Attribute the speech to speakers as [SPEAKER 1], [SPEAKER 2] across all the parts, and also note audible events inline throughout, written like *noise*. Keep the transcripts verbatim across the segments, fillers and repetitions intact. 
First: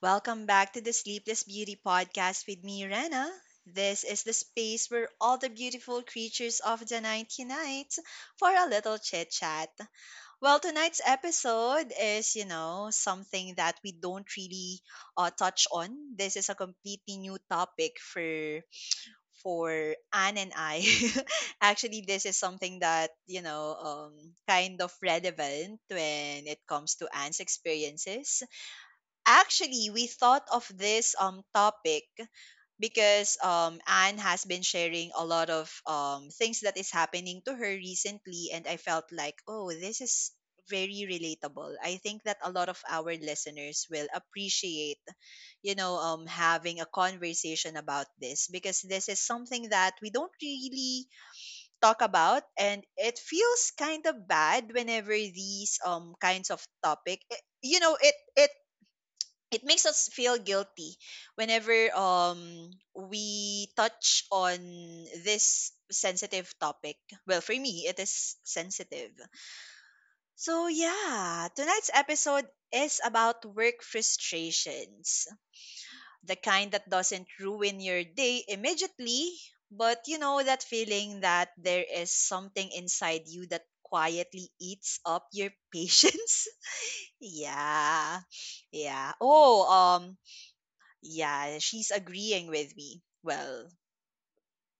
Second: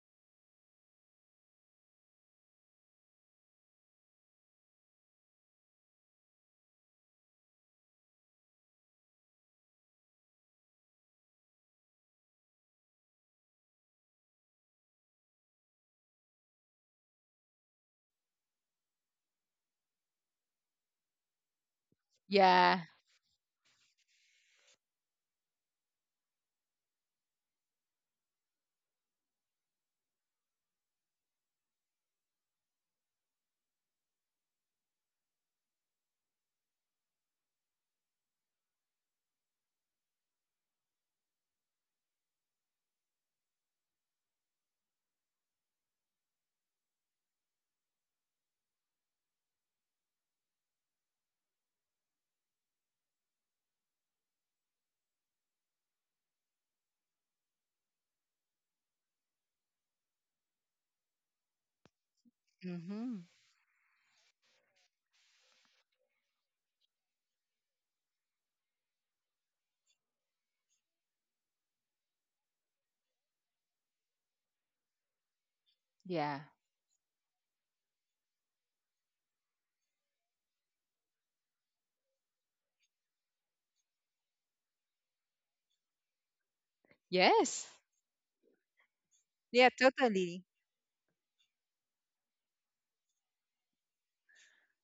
[SPEAKER 1] Welcome back to the Sleepless Beauty Podcast with me, Rena. This is the space where all the beautiful creatures of the night unite for a little chit chat. Well, tonight's episode is, you know, something that we don't really uh, touch on. This is a completely new topic for for Anne and I. *laughs* Actually, this is
[SPEAKER 2] Yeah.
[SPEAKER 1] something that you know, um, kind of relevant when it comes to Anne's experiences. Actually, we thought of this um topic because um Anne has been sharing a lot of um things that is happening to her recently, and I felt like, oh, this is very relatable. I think that a lot of our listeners will appreciate, you know, um having a conversation about this because this is something that we don't really talk about, and it feels kind of bad whenever these um kinds of topic it, you know it it it makes us feel guilty whenever um
[SPEAKER 2] Mhm.
[SPEAKER 1] we touch on this sensitive topic. Well, for me, it is sensitive. So yeah, tonight's episode is about work frustrations,
[SPEAKER 2] Yeah.
[SPEAKER 1] the kind that doesn't ruin your day immediately, but you know that feeling that there is something inside you that quietly eats up your *laughs* patience.
[SPEAKER 2] Yes.
[SPEAKER 1] Yeah. Yeah.
[SPEAKER 2] Yeah,
[SPEAKER 1] Oh, um
[SPEAKER 2] totally.
[SPEAKER 1] yeah, she's agreeing with me. Well,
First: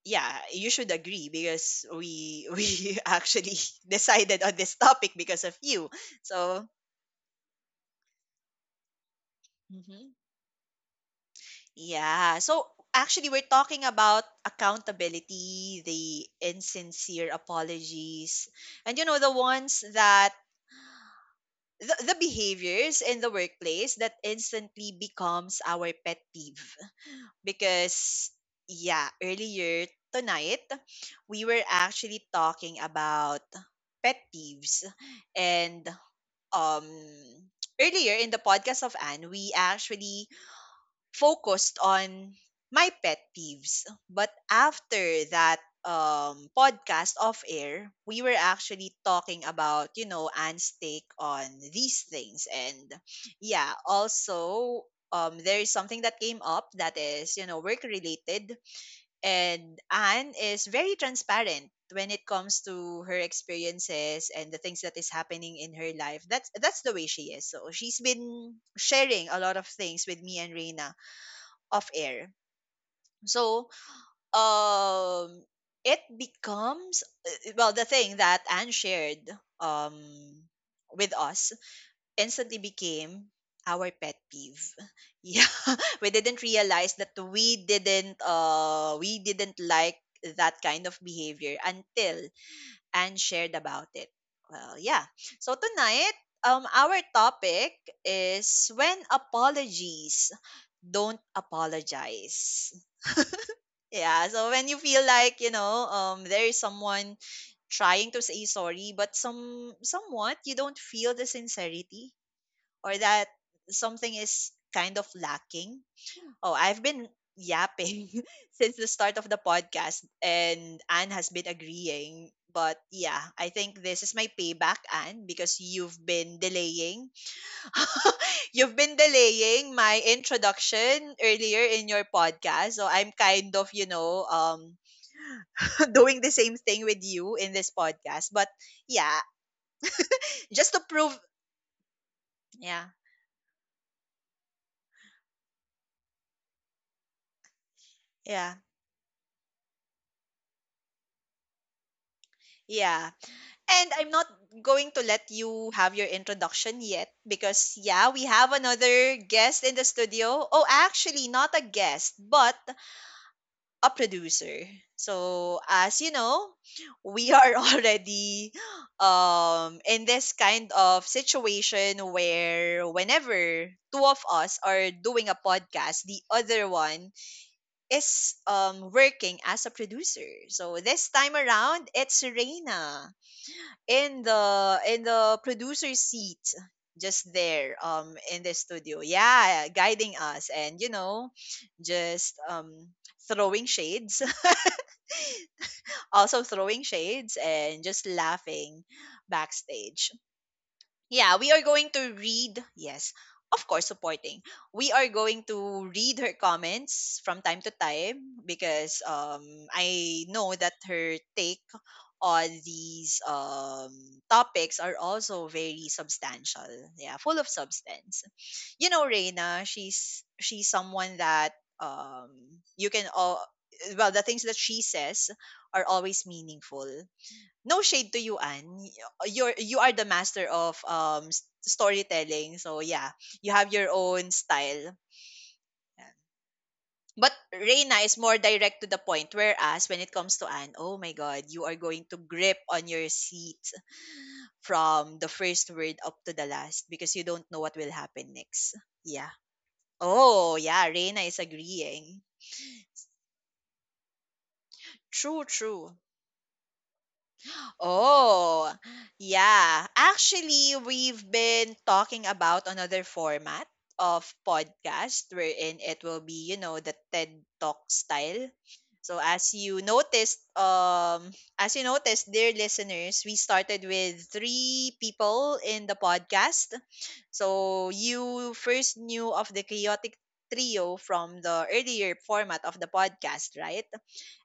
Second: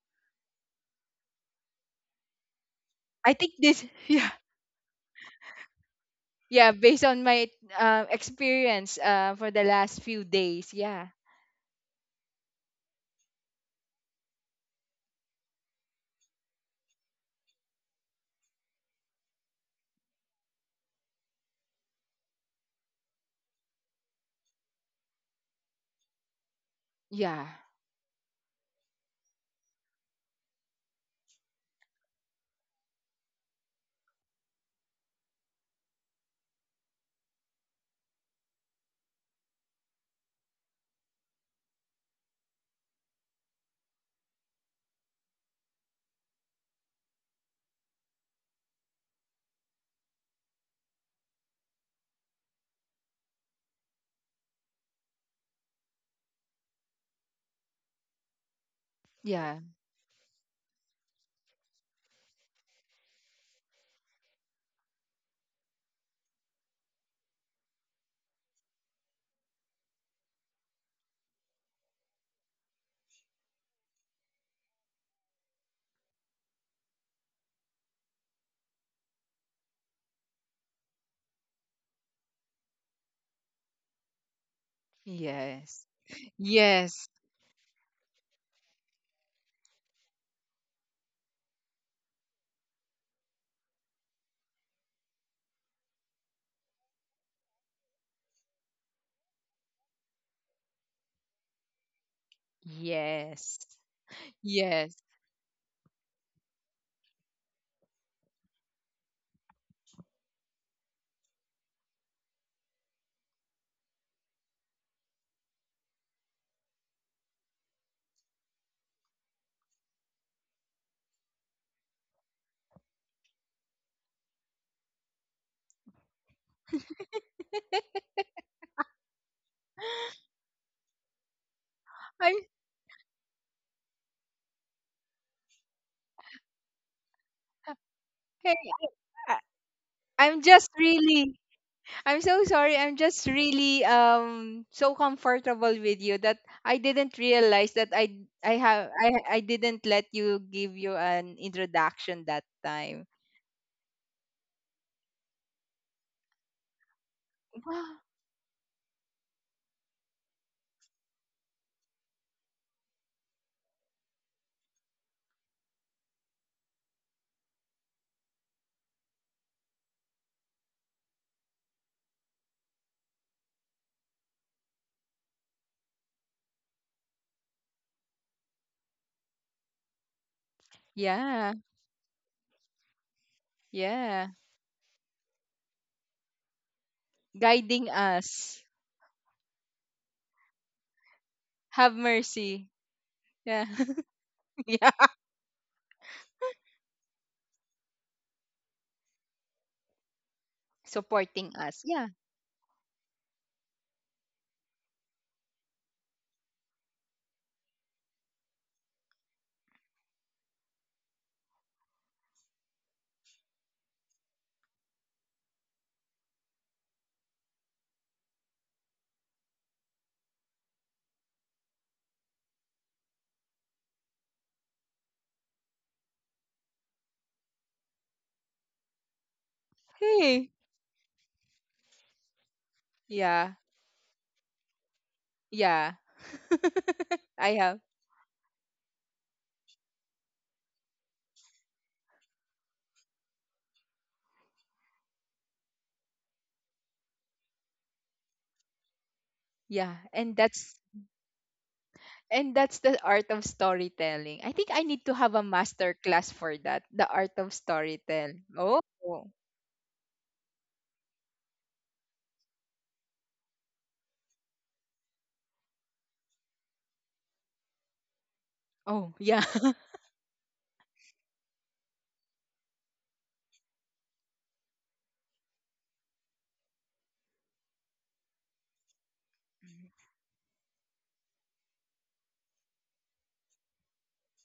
[SPEAKER 1] yeah, you should agree because we *laughs* we
[SPEAKER 2] I think
[SPEAKER 1] actually
[SPEAKER 2] this
[SPEAKER 1] *laughs*
[SPEAKER 2] *laughs* yeah.
[SPEAKER 1] decided on this topic because of you. So,
[SPEAKER 2] Yeah, based on my uh experience uh for the last
[SPEAKER 1] mhm.
[SPEAKER 2] few days. Yeah.
[SPEAKER 1] Yeah. So actually we're talking about accountability, the insincere apologies, and you know the ones that, the, the behaviors in the workplace that instantly becomes our pet peeve
[SPEAKER 2] Yeah.
[SPEAKER 1] because yeah, earlier tonight we were actually talking about pet peeves, and um earlier in the podcast of Anne, we actually focused on my pet peeves. But after that um, podcast off air, we were actually talking about, you know, Anne's take on these things. And yeah, also, um, there is something that came up that is, you know, work related.
[SPEAKER 2] Yeah.
[SPEAKER 1] And Anne is very transparent when it comes to her experiences and the things that is happening in her life. That's that's the way she is, so she's been sharing a lot of things with me and Reina off air. So, um, it becomes uh, well, the thing that Anne shared um with us instantly became our pet peeve. *laughs* Yeah,
[SPEAKER 2] Yes.
[SPEAKER 1] we didn't realize
[SPEAKER 2] Yes.
[SPEAKER 1] that we didn't uh we didn't like that kind of behavior until Anne shared about it. Well, yeah. So tonight, um, our topic is when apologies don't apologize.
[SPEAKER 2] Yes.
[SPEAKER 1] Yeah, so when you
[SPEAKER 2] Yes.
[SPEAKER 1] feel like, you know, um there is someone trying to say sorry, but some somewhat you don't feel the sincerity, or that something is kind of lacking. Oh, I've been yapping *laughs* since the start of the podcast, and Anne has been agreeing. But yeah, I think this is my payback, Anne, because you've been delaying. *laughs* You've been delaying my introduction earlier in your
[SPEAKER 2] I'm
[SPEAKER 1] podcast. So I'm kind of, you know, um *laughs* doing the same thing with you in this podcast. But
[SPEAKER 2] hey,
[SPEAKER 1] yeah,
[SPEAKER 2] I, I'm just
[SPEAKER 1] just to prove,
[SPEAKER 2] really I'm so sorry.
[SPEAKER 1] yeah,
[SPEAKER 2] I'm just really um so comfortable with you that I didn't realize that I I
[SPEAKER 1] yeah,
[SPEAKER 2] have I I didn't let you give you an introduction that time.
[SPEAKER 1] yeah. And I'm not going to let you have your introduction yet because yeah,
[SPEAKER 2] *gasps*
[SPEAKER 1] we have another guest in the studio. Oh, actually, not a guest, but a producer. So, as you know, we are *laughs* already um in this kind of situation where whenever two of us are doing a podcast, the other one is um, working as a producer. So this time
[SPEAKER 2] Yeah,
[SPEAKER 1] around, it's Serena in
[SPEAKER 2] yeah.
[SPEAKER 1] the in the producer seat, just there
[SPEAKER 2] Guiding
[SPEAKER 1] um in the
[SPEAKER 2] us.
[SPEAKER 1] studio. Yeah, guiding us and, you know,
[SPEAKER 2] Have
[SPEAKER 1] just
[SPEAKER 2] mercy.
[SPEAKER 1] um throwing
[SPEAKER 2] Yeah.
[SPEAKER 1] shades,
[SPEAKER 2] *laughs* yeah.
[SPEAKER 1] *laughs* also throwing shades and just laughing backstage. Yeah, we
[SPEAKER 2] Supporting
[SPEAKER 1] are
[SPEAKER 2] us.
[SPEAKER 1] going
[SPEAKER 2] Yeah.
[SPEAKER 1] to read, yes, of course, supporting. We are going to read her comments from time to time because um, I know that her take on these um, topics are also very substantial. Yeah, full of substance. You know, Reina, she's she's someone that, um, you can all well, the things that she says are always meaningful. No shade to you, Anne. Y- uh, You're you are the master
[SPEAKER 2] Hey.
[SPEAKER 1] of um s- storytelling. So yeah, you
[SPEAKER 2] Yeah.
[SPEAKER 1] have your own style.
[SPEAKER 2] Yeah.
[SPEAKER 1] Yeah.
[SPEAKER 2] *laughs*
[SPEAKER 1] But
[SPEAKER 2] I have.
[SPEAKER 1] Reina is more direct to the point. Whereas when it comes to Anne, oh my God, you are going to grip on your seat from the first word up to the last because you don't know what will happen next. Yeah.
[SPEAKER 2] Yeah. And
[SPEAKER 1] Oh
[SPEAKER 2] that's
[SPEAKER 1] yeah, Reina is agreeing.
[SPEAKER 2] And that's the art of storytelling. I think I need to have a
[SPEAKER 1] True,
[SPEAKER 2] master
[SPEAKER 1] true.
[SPEAKER 2] class for that. The art of storytelling.
[SPEAKER 1] Oh,
[SPEAKER 2] Oh.
[SPEAKER 1] yeah. Actually, we've been talking about another format of podcast wherein it will be, you know, the T E D Talk style.
[SPEAKER 2] Oh,
[SPEAKER 1] So,
[SPEAKER 2] yeah.
[SPEAKER 1] as you
[SPEAKER 2] *laughs*
[SPEAKER 1] noticed, um, as you noticed, dear listeners, we started with three people in the podcast. So you first knew of the chaotic trio from the earlier format of the podcast, right?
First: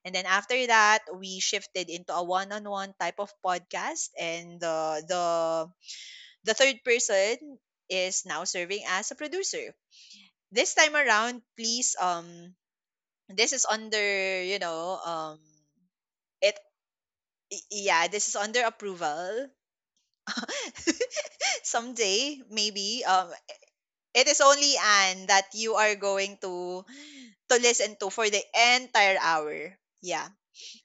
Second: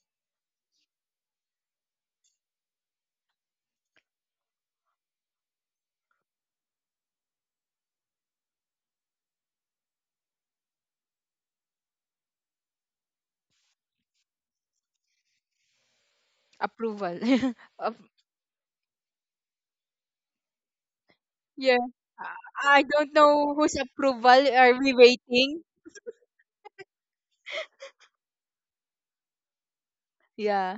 [SPEAKER 1] And then after that, we shifted into a one-on-one type of podcast, and the the the third person is now serving as a producer. This time around, please, um this is under, you know, um it
[SPEAKER 2] approval. *laughs*
[SPEAKER 1] y-
[SPEAKER 2] of,
[SPEAKER 1] yeah, this is under approval. *laughs*
[SPEAKER 2] yeah.
[SPEAKER 1] Someday,
[SPEAKER 2] I I
[SPEAKER 1] maybe
[SPEAKER 2] don't
[SPEAKER 1] um
[SPEAKER 2] know whose
[SPEAKER 1] it is
[SPEAKER 2] approval
[SPEAKER 1] only
[SPEAKER 2] are we
[SPEAKER 1] Anne that
[SPEAKER 2] waiting.
[SPEAKER 1] you are going to to listen to for the entire hour. Yeah.
[SPEAKER 2] Yeah.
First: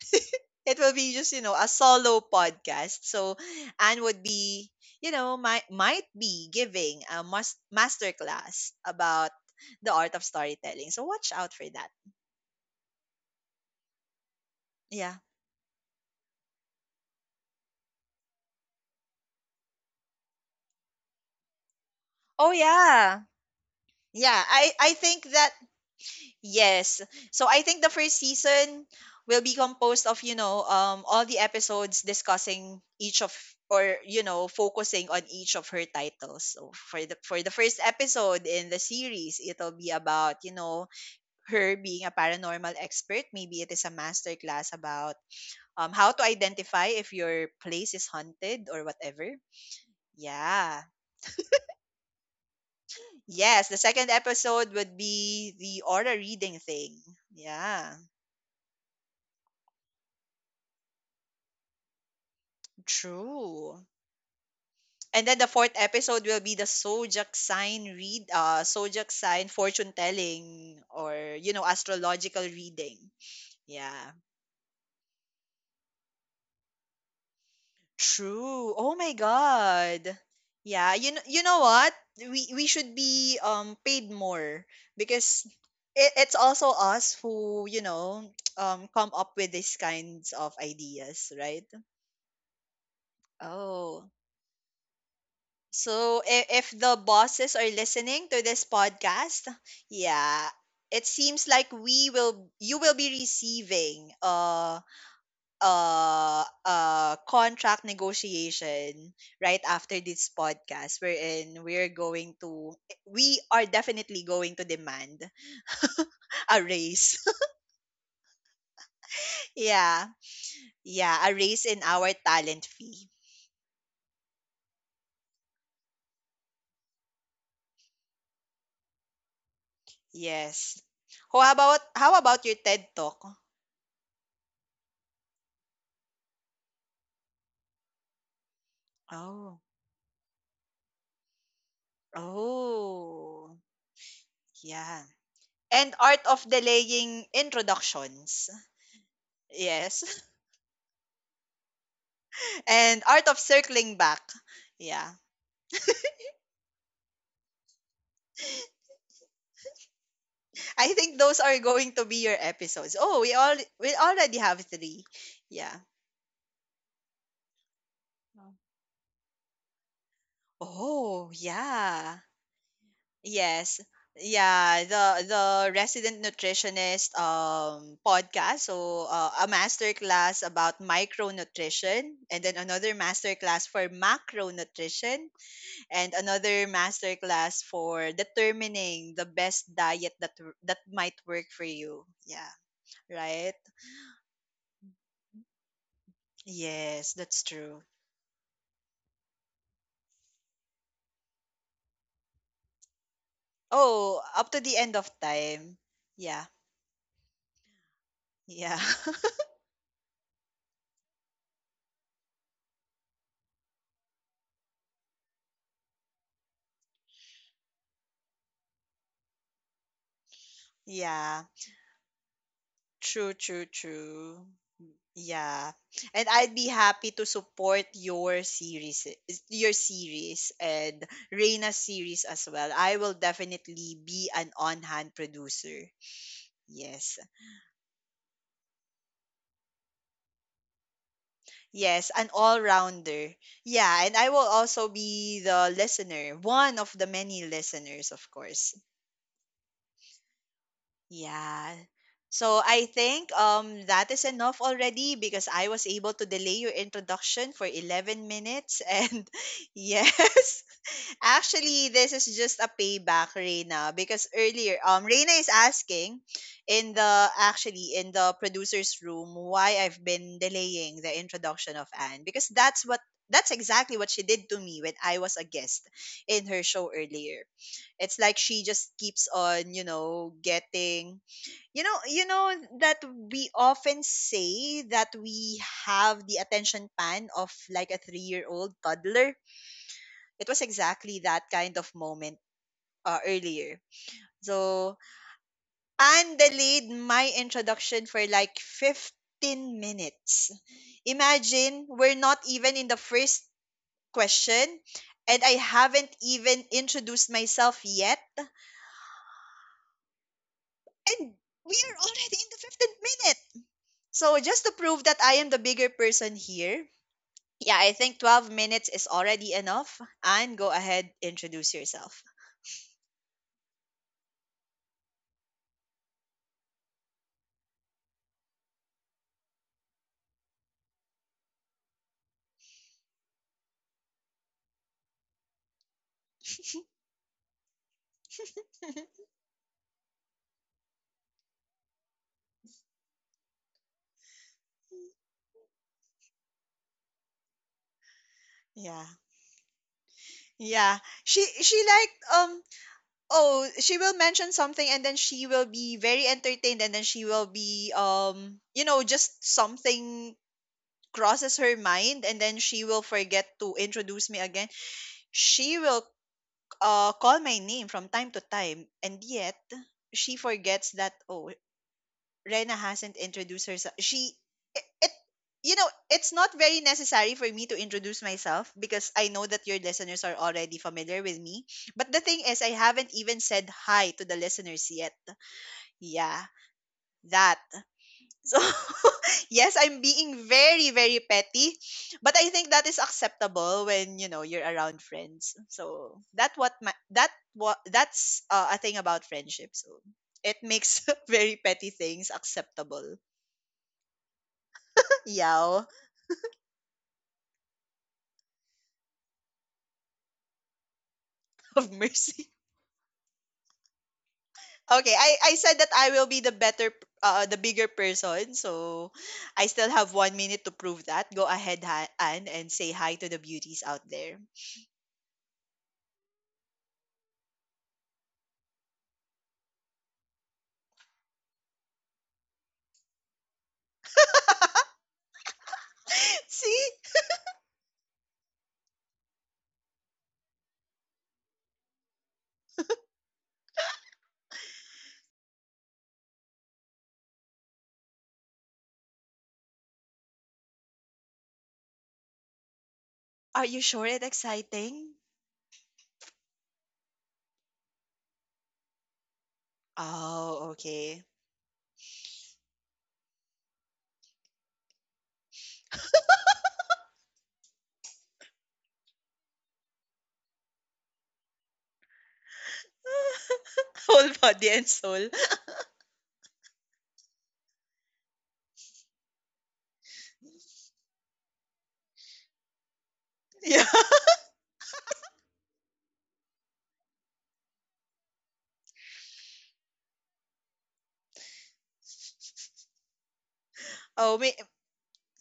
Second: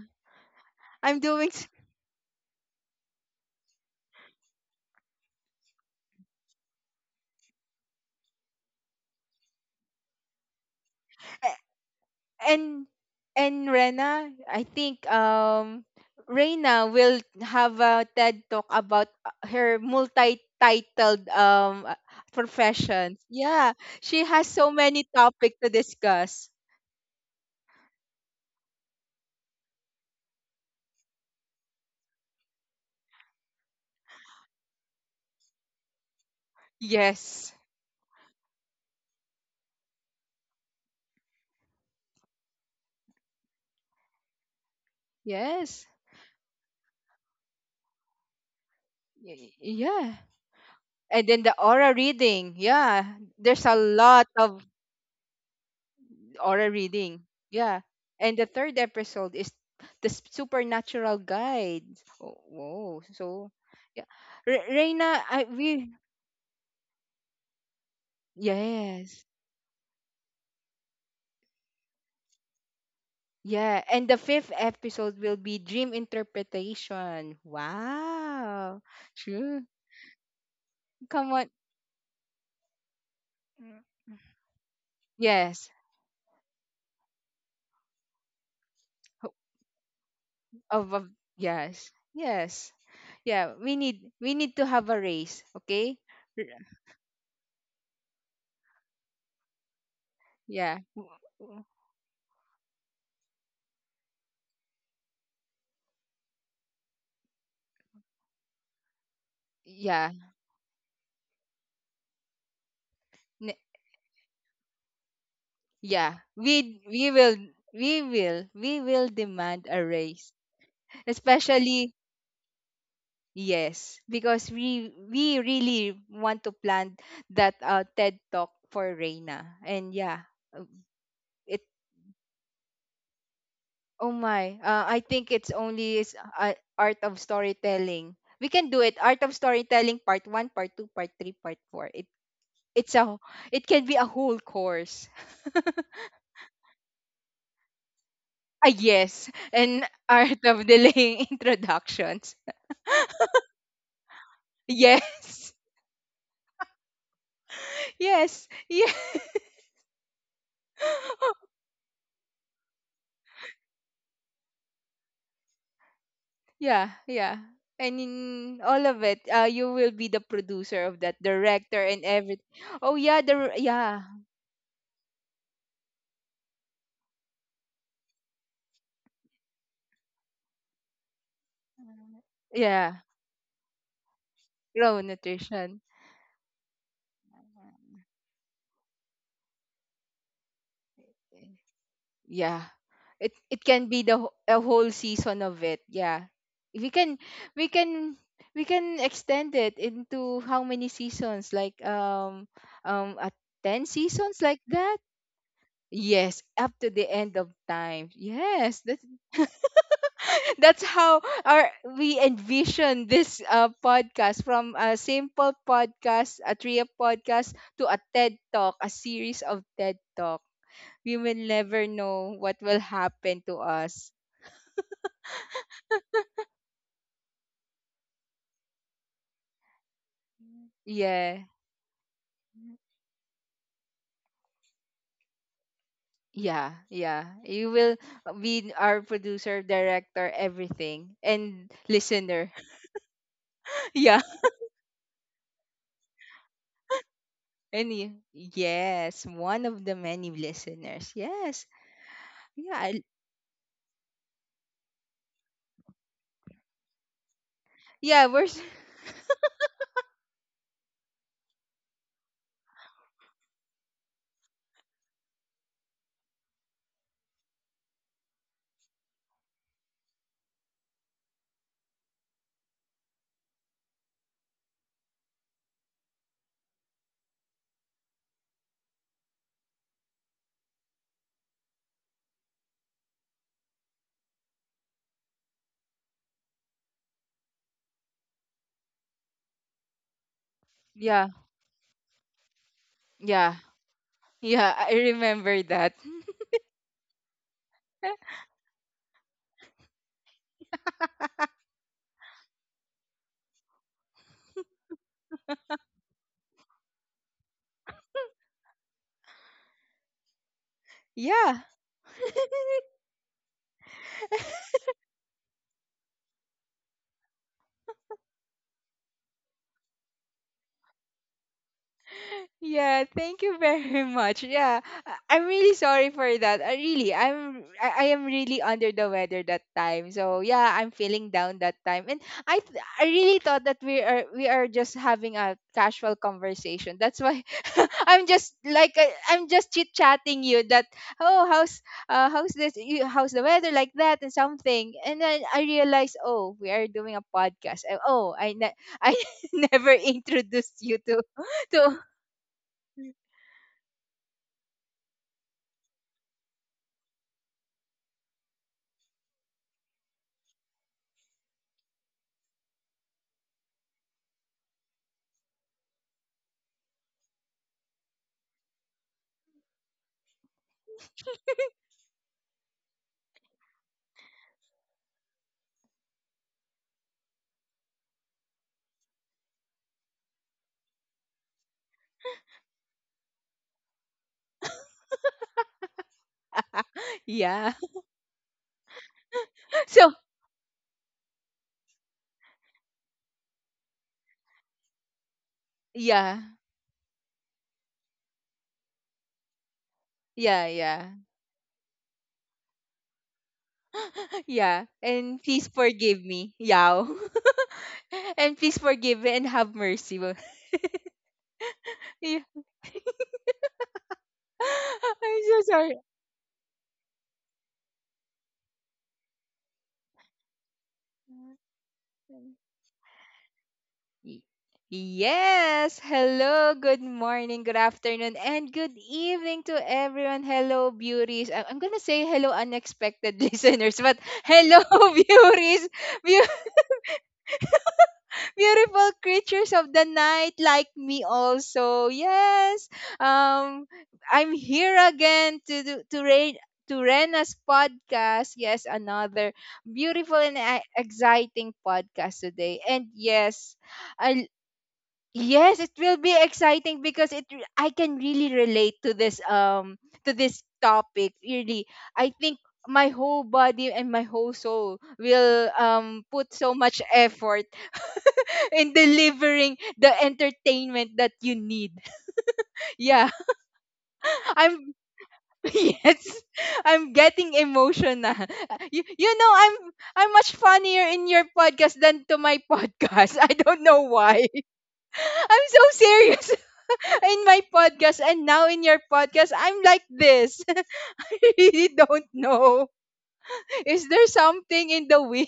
[SPEAKER 1] It will be,
[SPEAKER 2] I'm
[SPEAKER 1] just you
[SPEAKER 2] doing
[SPEAKER 1] know
[SPEAKER 2] s-
[SPEAKER 1] a solo podcast, so Anne would be, you know, might might be giving a must masterclass about the art of storytelling. So watch out for that.
[SPEAKER 2] and and Rena, I think
[SPEAKER 1] Yeah.
[SPEAKER 2] um Reina will have a T E D talk about uh, her multi-titled um uh,
[SPEAKER 1] Oh
[SPEAKER 2] professions.
[SPEAKER 1] yeah.
[SPEAKER 2] Yeah, she has
[SPEAKER 1] Yeah,
[SPEAKER 2] so
[SPEAKER 1] i i
[SPEAKER 2] many
[SPEAKER 1] think
[SPEAKER 2] topics
[SPEAKER 1] that.
[SPEAKER 2] to discuss.
[SPEAKER 1] Yes, so I think the first season will be composed of, you know um all the episodes discussing each of, or, you know, focusing on each of her titles. So for the for
[SPEAKER 2] Yes.
[SPEAKER 1] the first episode in the series, it'll be about, you know, her being a paranormal expert. Maybe it is a master class about,
[SPEAKER 2] Yes.
[SPEAKER 1] um, how to identify if your place is haunted or whatever.
[SPEAKER 2] Y- y- yeah.
[SPEAKER 1] Yeah.
[SPEAKER 2] And then the aura reading. Yeah, there's
[SPEAKER 1] Yes,
[SPEAKER 2] a
[SPEAKER 1] the second
[SPEAKER 2] lot of
[SPEAKER 1] episode would be the aura reading
[SPEAKER 2] aura
[SPEAKER 1] thing.
[SPEAKER 2] reading. Yeah.
[SPEAKER 1] Yeah,
[SPEAKER 2] And the third episode is the s- supernatural guide. Oh, whoa. So,
[SPEAKER 1] true.
[SPEAKER 2] yeah. Re- Reina,
[SPEAKER 1] And then
[SPEAKER 2] I
[SPEAKER 1] the fourth
[SPEAKER 2] we
[SPEAKER 1] episode will be the zodiac sign read, uh, zodiac
[SPEAKER 2] yes.
[SPEAKER 1] sign fortune telling, or, you know, astrological reading.
[SPEAKER 2] Yeah, and the
[SPEAKER 1] Yeah.
[SPEAKER 2] fifth episode will be dream interpretation.
[SPEAKER 1] True.
[SPEAKER 2] Wow.
[SPEAKER 1] Oh my
[SPEAKER 2] True.
[SPEAKER 1] God. Yeah, you know,
[SPEAKER 2] Come
[SPEAKER 1] you
[SPEAKER 2] on.
[SPEAKER 1] know what? We we should be um paid more because
[SPEAKER 2] Yes.
[SPEAKER 1] it, it's also us who, you know, *tsk* um come
[SPEAKER 2] Ho-
[SPEAKER 1] up with these kinds of
[SPEAKER 2] Of, of
[SPEAKER 1] ideas, right?
[SPEAKER 2] yes. Yes. Yeah, we need
[SPEAKER 1] Oh.
[SPEAKER 2] we need to have a race, okay?
[SPEAKER 1] So
[SPEAKER 2] R-
[SPEAKER 1] i- if the bosses are listening to this podcast, yeah,
[SPEAKER 2] Yeah. w-
[SPEAKER 1] it seems
[SPEAKER 2] w-
[SPEAKER 1] like we will you will be receiving uh uh uh contract negotiation right after
[SPEAKER 2] Yeah.
[SPEAKER 1] this podcast, wherein we're going to we are definitely going to demand
[SPEAKER 2] Yeah,
[SPEAKER 1] *laughs* a
[SPEAKER 2] we we
[SPEAKER 1] raise.
[SPEAKER 2] will we will we will
[SPEAKER 1] *laughs*
[SPEAKER 2] demand a
[SPEAKER 1] Yeah.
[SPEAKER 2] raise.
[SPEAKER 1] Yeah, a raise in
[SPEAKER 2] Especially
[SPEAKER 1] our talent fee.
[SPEAKER 2] yes, because we we really want to plan that uh, T E D Talk for Reina. And yeah, uh,
[SPEAKER 1] Yes. How
[SPEAKER 2] it
[SPEAKER 1] about how about your T E D talk?
[SPEAKER 2] oh my, uh, I think it's only is uh, art of storytelling. We can do it. Art of
[SPEAKER 1] Oh.
[SPEAKER 2] storytelling part one, part two, part three, part four. It it's a it
[SPEAKER 1] Oh.
[SPEAKER 2] can be a whole course.
[SPEAKER 1] Yeah. And art of delaying introductions.
[SPEAKER 2] Ah yes, and *laughs*
[SPEAKER 1] Yes.
[SPEAKER 2] art of delaying *laughs* introductions.
[SPEAKER 1] *laughs* And art of circling back. Yeah.
[SPEAKER 2] Yes. Yes. Yeah.
[SPEAKER 1] I think those
[SPEAKER 2] *laughs*
[SPEAKER 1] are going to be your episodes. Oh, we all we already have three. Yeah.
[SPEAKER 2] Yeah, yeah. And in
[SPEAKER 1] Oh.
[SPEAKER 2] all of it, uh, you will be the producer of that,
[SPEAKER 1] Oh,
[SPEAKER 2] director and
[SPEAKER 1] yeah.
[SPEAKER 2] everything. Oh yeah, the
[SPEAKER 1] Yes.
[SPEAKER 2] yeah,
[SPEAKER 1] Yeah, the the resident nutritionist um podcast. So uh, a master class about micronutrition, and then
[SPEAKER 2] yeah,
[SPEAKER 1] another master class for
[SPEAKER 2] raw
[SPEAKER 1] macronutrition,
[SPEAKER 2] nutrition.
[SPEAKER 1] and another master class for determining the best diet that that might work for you. Yeah,
[SPEAKER 2] Yeah, it it
[SPEAKER 1] right?
[SPEAKER 2] can be the wh- a whole season of it. Yeah, we can
[SPEAKER 1] Yes, that's
[SPEAKER 2] we
[SPEAKER 1] true.
[SPEAKER 2] can we can extend it into how many seasons? Like um um at ten
[SPEAKER 1] Oh,
[SPEAKER 2] seasons like
[SPEAKER 1] up to the
[SPEAKER 2] that.
[SPEAKER 1] end of time.
[SPEAKER 2] Yes,
[SPEAKER 1] Yeah.
[SPEAKER 2] up to the end of time. Yes,
[SPEAKER 1] Yeah.
[SPEAKER 2] that
[SPEAKER 1] *laughs*
[SPEAKER 2] *laughs* that's how our we envision this uh, podcast, from a simple podcast, a trio podcast, to a T E D Talk, a series of T E D Talk. We will
[SPEAKER 1] Yeah.
[SPEAKER 2] never know what will happen
[SPEAKER 1] True,
[SPEAKER 2] to
[SPEAKER 1] true,
[SPEAKER 2] us.
[SPEAKER 1] true. Yeah. And I'd be happy to support your series your series and
[SPEAKER 2] Yeah.
[SPEAKER 1] Reina's series as well. I will definitely be an on-hand producer.
[SPEAKER 2] Yeah,
[SPEAKER 1] Yes.
[SPEAKER 2] yeah. You will be our producer, director, everything, and
[SPEAKER 1] Yes, an
[SPEAKER 2] listener.
[SPEAKER 1] all-rounder. Yeah,
[SPEAKER 2] *laughs* yeah.
[SPEAKER 1] and I will also be the listener, one of the many
[SPEAKER 2] And
[SPEAKER 1] listeners,
[SPEAKER 2] you-
[SPEAKER 1] of course.
[SPEAKER 2] yes, one of the many listeners. Yes.
[SPEAKER 1] Yeah. So
[SPEAKER 2] Yeah.
[SPEAKER 1] I
[SPEAKER 2] I-
[SPEAKER 1] think um that is enough already because I was able to delay your introduction for
[SPEAKER 2] Yeah,
[SPEAKER 1] eleven
[SPEAKER 2] we're *laughs* s-
[SPEAKER 1] minutes, and *laughs* yes *laughs* actually this is just a payback, Reina, because earlier, um Reina is asking in the actually in the producer's room why I've been delaying the introduction of Anne because that's what that's exactly what she did to me when I was a guest in her show earlier. It's like she just keeps on, you know, getting you know, you know that we often say that we have the attention span of like a three-year-old toddler. It was exactly
[SPEAKER 2] yeah,
[SPEAKER 1] that kind of moment, uh,
[SPEAKER 2] yeah.
[SPEAKER 1] earlier.
[SPEAKER 2] Yeah, I
[SPEAKER 1] So
[SPEAKER 2] remember that.
[SPEAKER 1] Anne delayed my introduction for
[SPEAKER 2] *laughs*
[SPEAKER 1] like fifteen minutes. Imagine, we're not even in the first question, and I haven't even introduced myself yet, and
[SPEAKER 2] Yeah.
[SPEAKER 1] we are
[SPEAKER 2] *laughs*
[SPEAKER 1] already in the fifteenth minute. So just to prove that I am the bigger person here, yeah, I think twelve minutes is already enough. And go ahead, introduce yourself.
[SPEAKER 2] Yeah, thank you very *laughs* much. Yeah, I- I'm really sorry for that. I really, I'm, I, I am really under the weather that time. So yeah, I'm feeling down that time, and I, th- I really thought that we are, we are just having a casual conversation. That's why *laughs* I'm just like, uh,
[SPEAKER 1] *laughs*
[SPEAKER 2] I'm just chit chatting you that, oh, how's, uh, how's this, you, how's the weather, like that and something, and then I realized, oh, we are doing a podcast. And, oh, I, ne- *laughs*
[SPEAKER 1] Yeah.
[SPEAKER 2] I never introduced you
[SPEAKER 1] Yeah.
[SPEAKER 2] to
[SPEAKER 1] She
[SPEAKER 2] *laughs*
[SPEAKER 1] she
[SPEAKER 2] to.
[SPEAKER 1] like, um oh, she will mention something, and then she will be very entertained, and then she will be um you know, just something crosses her mind, and then she will forget to introduce me again. She will uh call my name from time to time, and yet she forgets that, oh, Rena hasn't introduced herself. She it, it you know, it's not very necessary for me to introduce myself because I know that your listeners are already familiar with me. But the thing is, I haven't even said hi to the listeners yet. Yeah, that.
[SPEAKER 2] Yeah. *laughs*
[SPEAKER 1] So *laughs* yes, I'm
[SPEAKER 2] So,
[SPEAKER 1] being very very petty, but I think that is acceptable when, you know, you're around friends. So
[SPEAKER 2] yeah.
[SPEAKER 1] that what my that what that's uh, a thing about friendship. So it
[SPEAKER 2] Yeah,
[SPEAKER 1] makes
[SPEAKER 2] yeah.
[SPEAKER 1] *laughs* very petty things acceptable.
[SPEAKER 2] Yeah. And please
[SPEAKER 1] Yow
[SPEAKER 2] forgive me. Yao. *laughs* And please forgive me and have mercy. *laughs* Wo-
[SPEAKER 1] *laughs* of
[SPEAKER 2] Yeah.
[SPEAKER 1] mercy.
[SPEAKER 2] *laughs*
[SPEAKER 1] Okay, I,
[SPEAKER 2] I'm
[SPEAKER 1] I
[SPEAKER 2] so
[SPEAKER 1] said that
[SPEAKER 2] sorry.
[SPEAKER 1] I will be the better, uh, the bigger person. So I still have one minute to prove that. Go ahead, ha- Anne, and say hi to the beauties out
[SPEAKER 2] Y-
[SPEAKER 1] there.
[SPEAKER 2] Yes. Hello. Good morning, good afternoon, and good evening to everyone. Hello, beauties. I- I'm going to say hello, unexpected *laughs* listeners, but hello, *laughs* beauties.
[SPEAKER 1] *laughs* See?
[SPEAKER 2] Beautiful creatures of the night like me, also yes, um I'm here again to do, to rain to Rena's podcast. Yes, another beautiful and e- exciting podcast today. And
[SPEAKER 1] Are
[SPEAKER 2] yes,
[SPEAKER 1] you sure it's
[SPEAKER 2] I,
[SPEAKER 1] exciting?
[SPEAKER 2] yes, it will be exciting because it re- I can really relate to this um to this
[SPEAKER 1] Oh, okay.
[SPEAKER 2] topic. Really, I think my whole body and my whole soul will um put so much effort in delivering the entertainment that you need. *laughs* Yeah.
[SPEAKER 1] *laughs* Whole
[SPEAKER 2] *laughs* I'm
[SPEAKER 1] body and soul. *laughs*
[SPEAKER 2] *laughs* yes. I'm getting emotional. *laughs* You, you know I'm I'm much funnier in your podcast than to my podcast. *laughs* I don't
[SPEAKER 1] Yeah.
[SPEAKER 2] know why. *laughs* I'm so serious *laughs* in my podcast, and now in your podcast I'm like this. *laughs* I really don't know. Is there
[SPEAKER 1] Oh, may-
[SPEAKER 2] something in the wind?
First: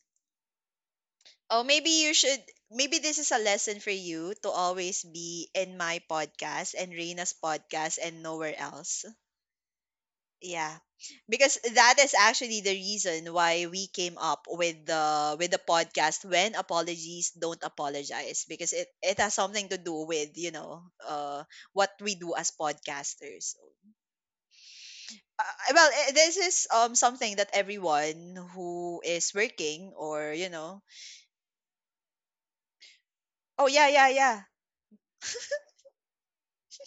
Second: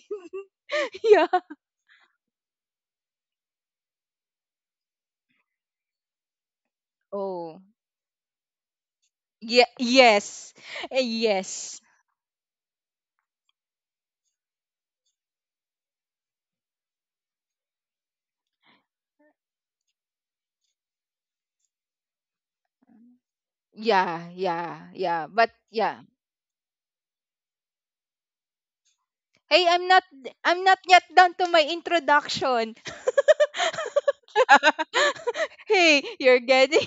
[SPEAKER 2] *laughs* yeah.
[SPEAKER 1] oh, maybe you should. Maybe this is a lesson for you to always be in my podcast and Reina's
[SPEAKER 2] Oh.
[SPEAKER 1] podcast and nowhere else.
[SPEAKER 2] Yeah, yes.
[SPEAKER 1] Yeah.
[SPEAKER 2] Eh,
[SPEAKER 1] Because
[SPEAKER 2] yes.
[SPEAKER 1] that is actually the reason why we came up with the with the podcast when apologies don't apologize, because it it has something to do with, you know, uh what we do as podcasters.
[SPEAKER 2] Yeah, yeah, yeah.
[SPEAKER 1] Uh,
[SPEAKER 2] But
[SPEAKER 1] well,
[SPEAKER 2] yeah,
[SPEAKER 1] eh, this is um something that everyone who is
[SPEAKER 2] hey, I'm
[SPEAKER 1] working
[SPEAKER 2] not
[SPEAKER 1] or, you
[SPEAKER 2] I'm not
[SPEAKER 1] know,
[SPEAKER 2] yet done to my introduction.
[SPEAKER 1] oh yeah, yeah, yeah.
[SPEAKER 2] *laughs* Hey, you're getting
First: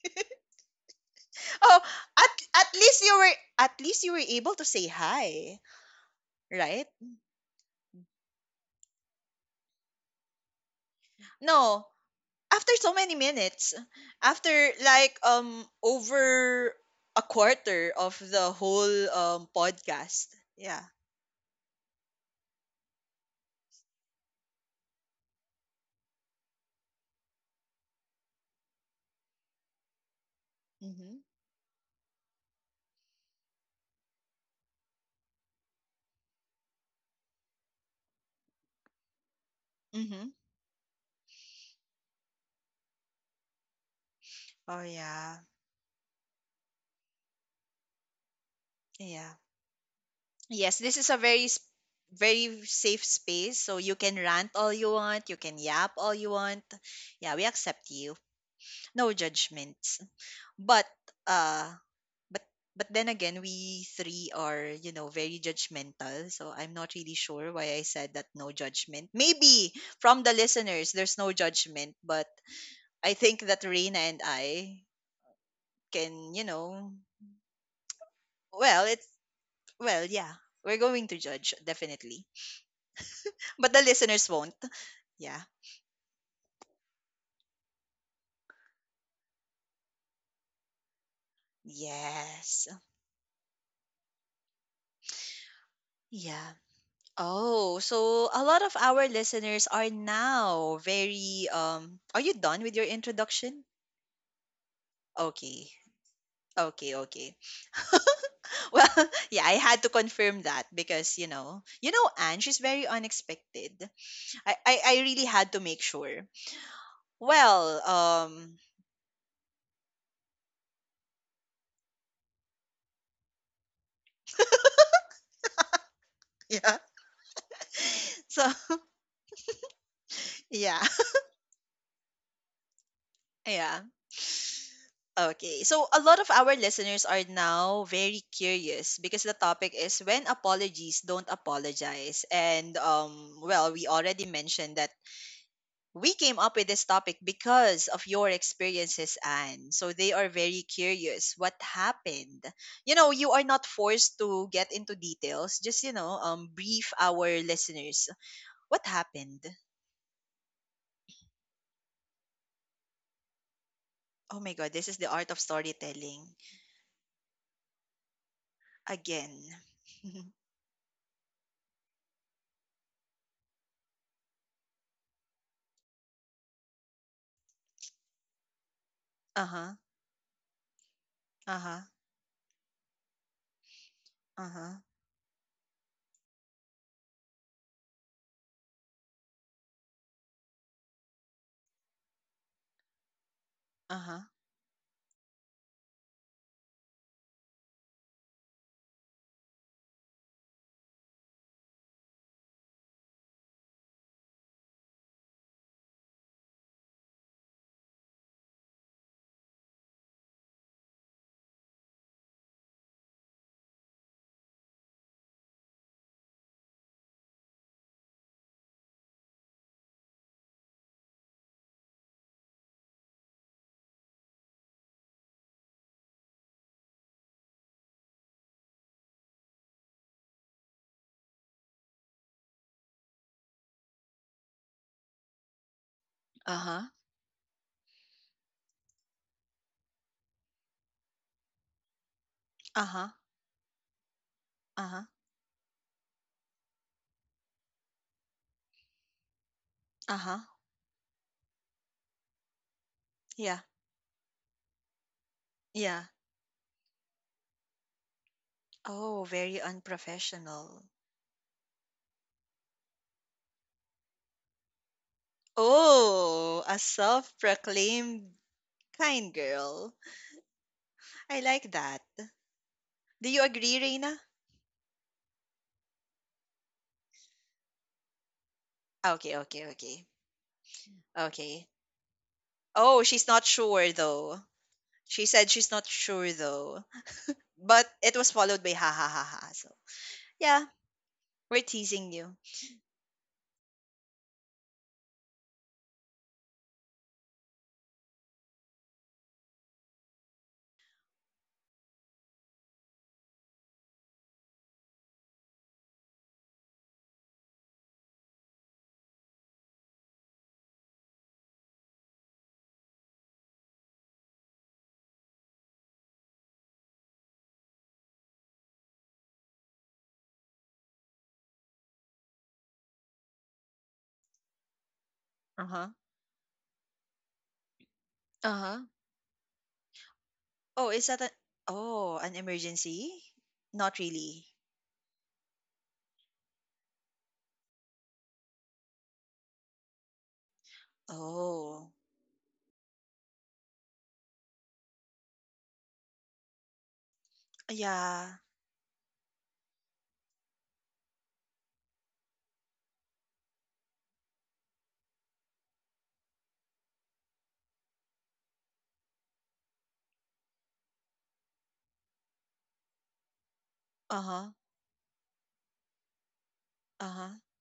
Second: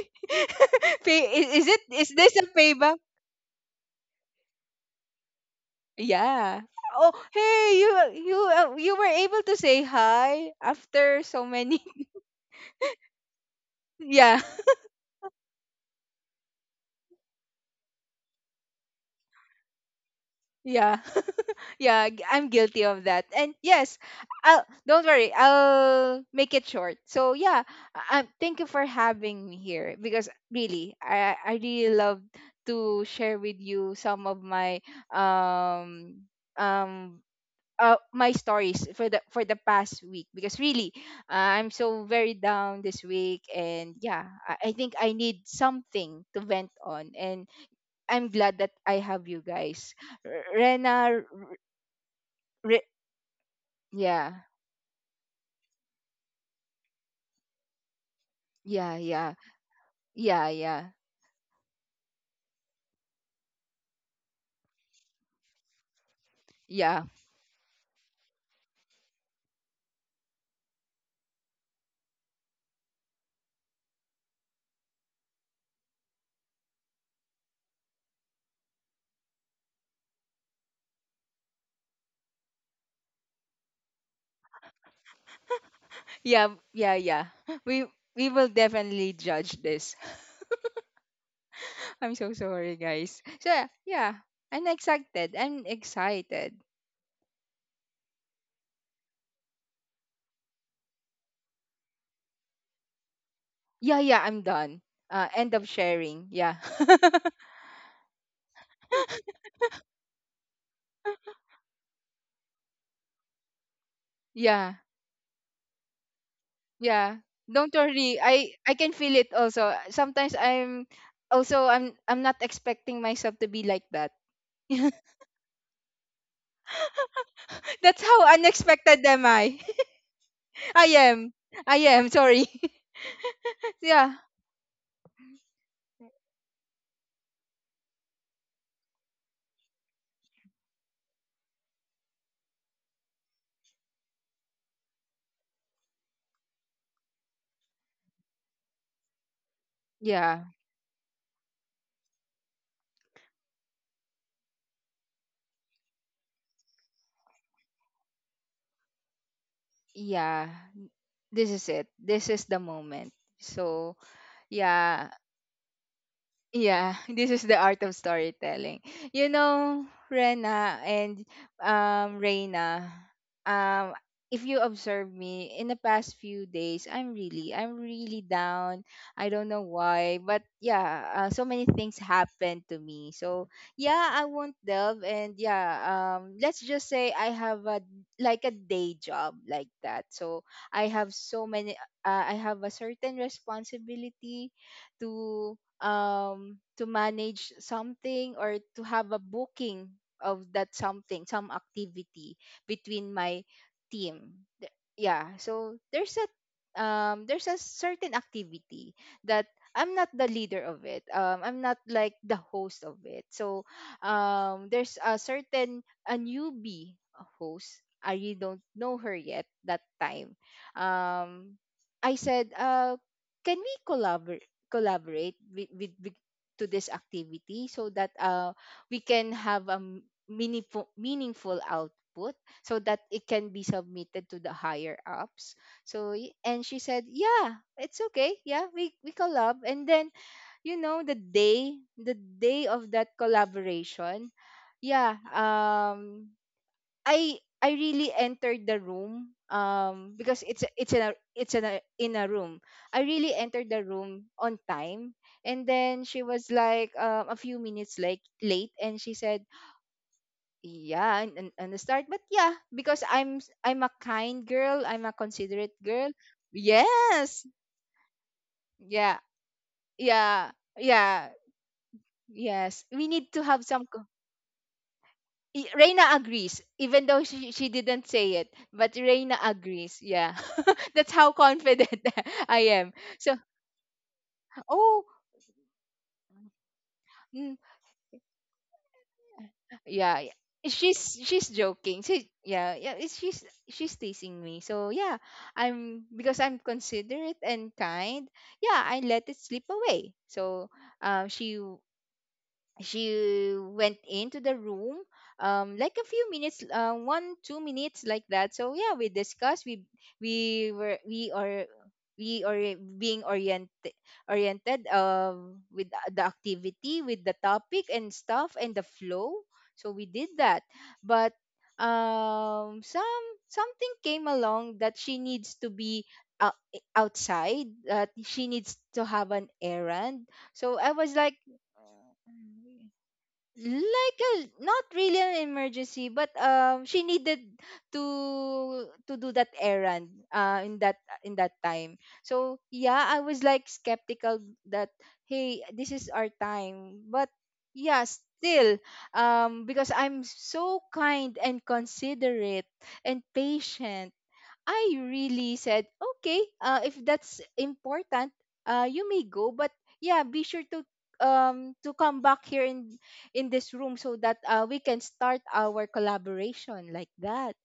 [SPEAKER 2] *laughs* pay Is is it
[SPEAKER 1] Oh,
[SPEAKER 2] is
[SPEAKER 1] at
[SPEAKER 2] this a
[SPEAKER 1] at
[SPEAKER 2] payback?
[SPEAKER 1] least you were at least you were able to say hi,
[SPEAKER 2] Yeah.
[SPEAKER 1] right?
[SPEAKER 2] Oh, hey, you you, uh, you were able to say hi after so many.
[SPEAKER 1] No, after so many minutes,
[SPEAKER 2] *laughs* Yeah.
[SPEAKER 1] after like um over a quarter of the whole um podcast. Yeah.
[SPEAKER 2] Yeah. *laughs* yeah, g- I'm guilty of that. And yes, I'll don't worry, I'll make it short. So yeah, um thank you for having me here, because really
[SPEAKER 1] Mhm.
[SPEAKER 2] I I really love to share with you some of my um um uh, my stories for the for the past
[SPEAKER 1] Mhm.
[SPEAKER 2] week, because really uh, I'm so very down this week, and yeah, I, I
[SPEAKER 1] Oh
[SPEAKER 2] think I
[SPEAKER 1] yeah.
[SPEAKER 2] need something to vent on, and I'm glad that I have
[SPEAKER 1] Yeah.
[SPEAKER 2] you guys. R-
[SPEAKER 1] Yes, this is a
[SPEAKER 2] Rena, R-
[SPEAKER 1] very s- very
[SPEAKER 2] Re-
[SPEAKER 1] safe space, so you can
[SPEAKER 2] yeah,
[SPEAKER 1] rant all you want, you can yap all you want. Yeah, we accept you.
[SPEAKER 2] yeah,
[SPEAKER 1] No
[SPEAKER 2] yeah,
[SPEAKER 1] judgments.
[SPEAKER 2] yeah,
[SPEAKER 1] But
[SPEAKER 2] yeah,
[SPEAKER 1] uh but but then again, we three are, you know, very judgmental, so I'm not
[SPEAKER 2] yeah,
[SPEAKER 1] really sure why I said that no judgment. Maybe from the listeners there's no judgment, but I think that Reina and I can, you know, well it's well yeah, we're going to judge, definitely, but the listeners won't. Yeah.
[SPEAKER 2] yeah, yeah, yeah. *laughs* We we will definitely judge this. *laughs* I'm so
[SPEAKER 1] Yes.
[SPEAKER 2] sorry, guys. So yeah, yeah. I'm excited. I'm
[SPEAKER 1] Yeah.
[SPEAKER 2] excited.
[SPEAKER 1] Oh, so a lot of our listeners are now very um are you done with your introduction?
[SPEAKER 2] Yeah, yeah, I'm done. Uh, end of
[SPEAKER 1] Okay.
[SPEAKER 2] sharing. Yeah,
[SPEAKER 1] Okay,
[SPEAKER 2] *laughs*
[SPEAKER 1] okay. Well, *laughs* yeah, I had to confirm that because, you know, you know, Anne, she's very unexpected. I,
[SPEAKER 2] yeah,
[SPEAKER 1] I, I really had to make sure.
[SPEAKER 2] yeah. Don't
[SPEAKER 1] Well,
[SPEAKER 2] worry. I
[SPEAKER 1] um,
[SPEAKER 2] I can feel it also. Sometimes I'm also I'm I'm not expecting myself to be like that. *laughs*
[SPEAKER 1] *laughs* yeah.
[SPEAKER 2] That's how
[SPEAKER 1] So
[SPEAKER 2] unexpected am I. *laughs*
[SPEAKER 1] yeah,
[SPEAKER 2] I am. I am. Sorry.
[SPEAKER 1] *laughs* yeah.
[SPEAKER 2] *laughs* yeah.
[SPEAKER 1] Okay, so a lot of our listeners are now very curious because the topic is when apologies don't apologize, and um, well, we already mentioned that we came up with this topic because of your experiences, Anne. So they are
[SPEAKER 2] Yeah.
[SPEAKER 1] very curious what happened. You know, you are not forced to get into details. Just, you know, um, brief our listeners. What happened?
[SPEAKER 2] Yeah. This is it. This is the moment. So,
[SPEAKER 1] Oh my God, this is the
[SPEAKER 2] yeah,
[SPEAKER 1] art of storytelling
[SPEAKER 2] yeah, this is the art of storytelling. You
[SPEAKER 1] again.
[SPEAKER 2] know, Rena and um Reina, um if you observe me in the past few days, I'm really I'm really down. I
[SPEAKER 1] *laughs* Uh
[SPEAKER 2] don't know
[SPEAKER 1] huh.
[SPEAKER 2] why, but yeah, uh, so
[SPEAKER 1] Uh
[SPEAKER 2] many
[SPEAKER 1] huh.
[SPEAKER 2] things happened to me. So, yeah, I
[SPEAKER 1] Uh
[SPEAKER 2] won't
[SPEAKER 1] huh.
[SPEAKER 2] delve, and yeah, um let's just say I have a like a day job, like that. So, I have so many uh, I have a certain
[SPEAKER 1] Uh huh.
[SPEAKER 2] responsibility to um, to manage something, or to have a booking of that something, some activity between my team. Th- Yeah, so there's a um, there's a certain activity that I'm not the leader of. It. Um, I'm not like the host of it. So um, there's a certain a newbie host. I really don't know her yet that time. Um, I said, uh, can we collaborate? collaborate with, with, with to this activity, so that uh, we can have a m- meaningful meaningful output so that it can be submitted to the higher ups. So y-
[SPEAKER 1] Uh
[SPEAKER 2] and she
[SPEAKER 1] huh.
[SPEAKER 2] said, yeah, it's okay, yeah, we we collab. And then, you know, the day the day
[SPEAKER 1] Uh
[SPEAKER 2] of
[SPEAKER 1] huh.
[SPEAKER 2] that collaboration,
[SPEAKER 1] Uh huh.
[SPEAKER 2] yeah, um I I really entered the room, um
[SPEAKER 1] Uh huh.
[SPEAKER 2] because it's a- it's in a it's in a in a room. I really
[SPEAKER 1] Yeah,
[SPEAKER 2] entered the room on time, and then
[SPEAKER 1] yeah.
[SPEAKER 2] she was like, um, a few minutes like late, and she
[SPEAKER 1] Oh,
[SPEAKER 2] said,
[SPEAKER 1] very unprofessional.
[SPEAKER 2] yeah, and, and, and the start. But yeah, because I'm s- I'm a kind girl, I'm a considerate girl.
[SPEAKER 1] Oh, a self
[SPEAKER 2] Yes.
[SPEAKER 1] proclaimed
[SPEAKER 2] Yeah.
[SPEAKER 1] kind girl.
[SPEAKER 2] Yeah. Yeah.
[SPEAKER 1] I like that.
[SPEAKER 2] Yes, we need
[SPEAKER 1] Do
[SPEAKER 2] to
[SPEAKER 1] you
[SPEAKER 2] have
[SPEAKER 1] agree,
[SPEAKER 2] some co-
[SPEAKER 1] Reina?
[SPEAKER 2] I- Reina agrees. Even though she, she didn't say it, but Reina
[SPEAKER 1] Okay, okay,
[SPEAKER 2] agrees,
[SPEAKER 1] okay.
[SPEAKER 2] yeah. That's how
[SPEAKER 1] Okay.
[SPEAKER 2] confident *laughs* I am.
[SPEAKER 1] Oh, she's
[SPEAKER 2] So,
[SPEAKER 1] not sure though.
[SPEAKER 2] oh,
[SPEAKER 1] She said she's not sure though.
[SPEAKER 2] mm,
[SPEAKER 1] But it was followed by ha ha ha ha. So,
[SPEAKER 2] yeah, yeah.
[SPEAKER 1] yeah,
[SPEAKER 2] She's she's
[SPEAKER 1] we're
[SPEAKER 2] joking.
[SPEAKER 1] teasing
[SPEAKER 2] She,
[SPEAKER 1] you.
[SPEAKER 2] yeah, yeah, it's- she's she's teasing me. So yeah, I'm because I'm considerate and kind. Yeah, I let it slip away. So, um, she she went into the room um like a few minutes, uh, one two minutes like that. So yeah, we discussed we we were we are we are being oriented oriented, um with the activity, with the topic and stuff, and the flow. So we did that, but um some something came along, that she needs to
[SPEAKER 1] Uh huh.
[SPEAKER 2] be out, outside, that she
[SPEAKER 1] Uh
[SPEAKER 2] needs
[SPEAKER 1] huh.
[SPEAKER 2] to have an errand. So I
[SPEAKER 1] Oh, is
[SPEAKER 2] was
[SPEAKER 1] that a.
[SPEAKER 2] like,
[SPEAKER 1] Oh, an emergency?
[SPEAKER 2] mm,
[SPEAKER 1] Not
[SPEAKER 2] like a,
[SPEAKER 1] really.
[SPEAKER 2] not really an emergency, but um she needed to to do that errand uh in that in that time.
[SPEAKER 1] Oh,
[SPEAKER 2] So yeah, I was like skeptical, that hey, this is our time, but yeah,
[SPEAKER 1] yeah.
[SPEAKER 2] still, um because I'm so kind and considerate and patient, I really said, okay, uh, if that's important, uh, you may go, but yeah, be sure to um to come back here in in this room so
[SPEAKER 1] Uh
[SPEAKER 2] that
[SPEAKER 1] huh.
[SPEAKER 2] uh, we can start our collaboration, like
[SPEAKER 1] Uh huh.
[SPEAKER 2] that.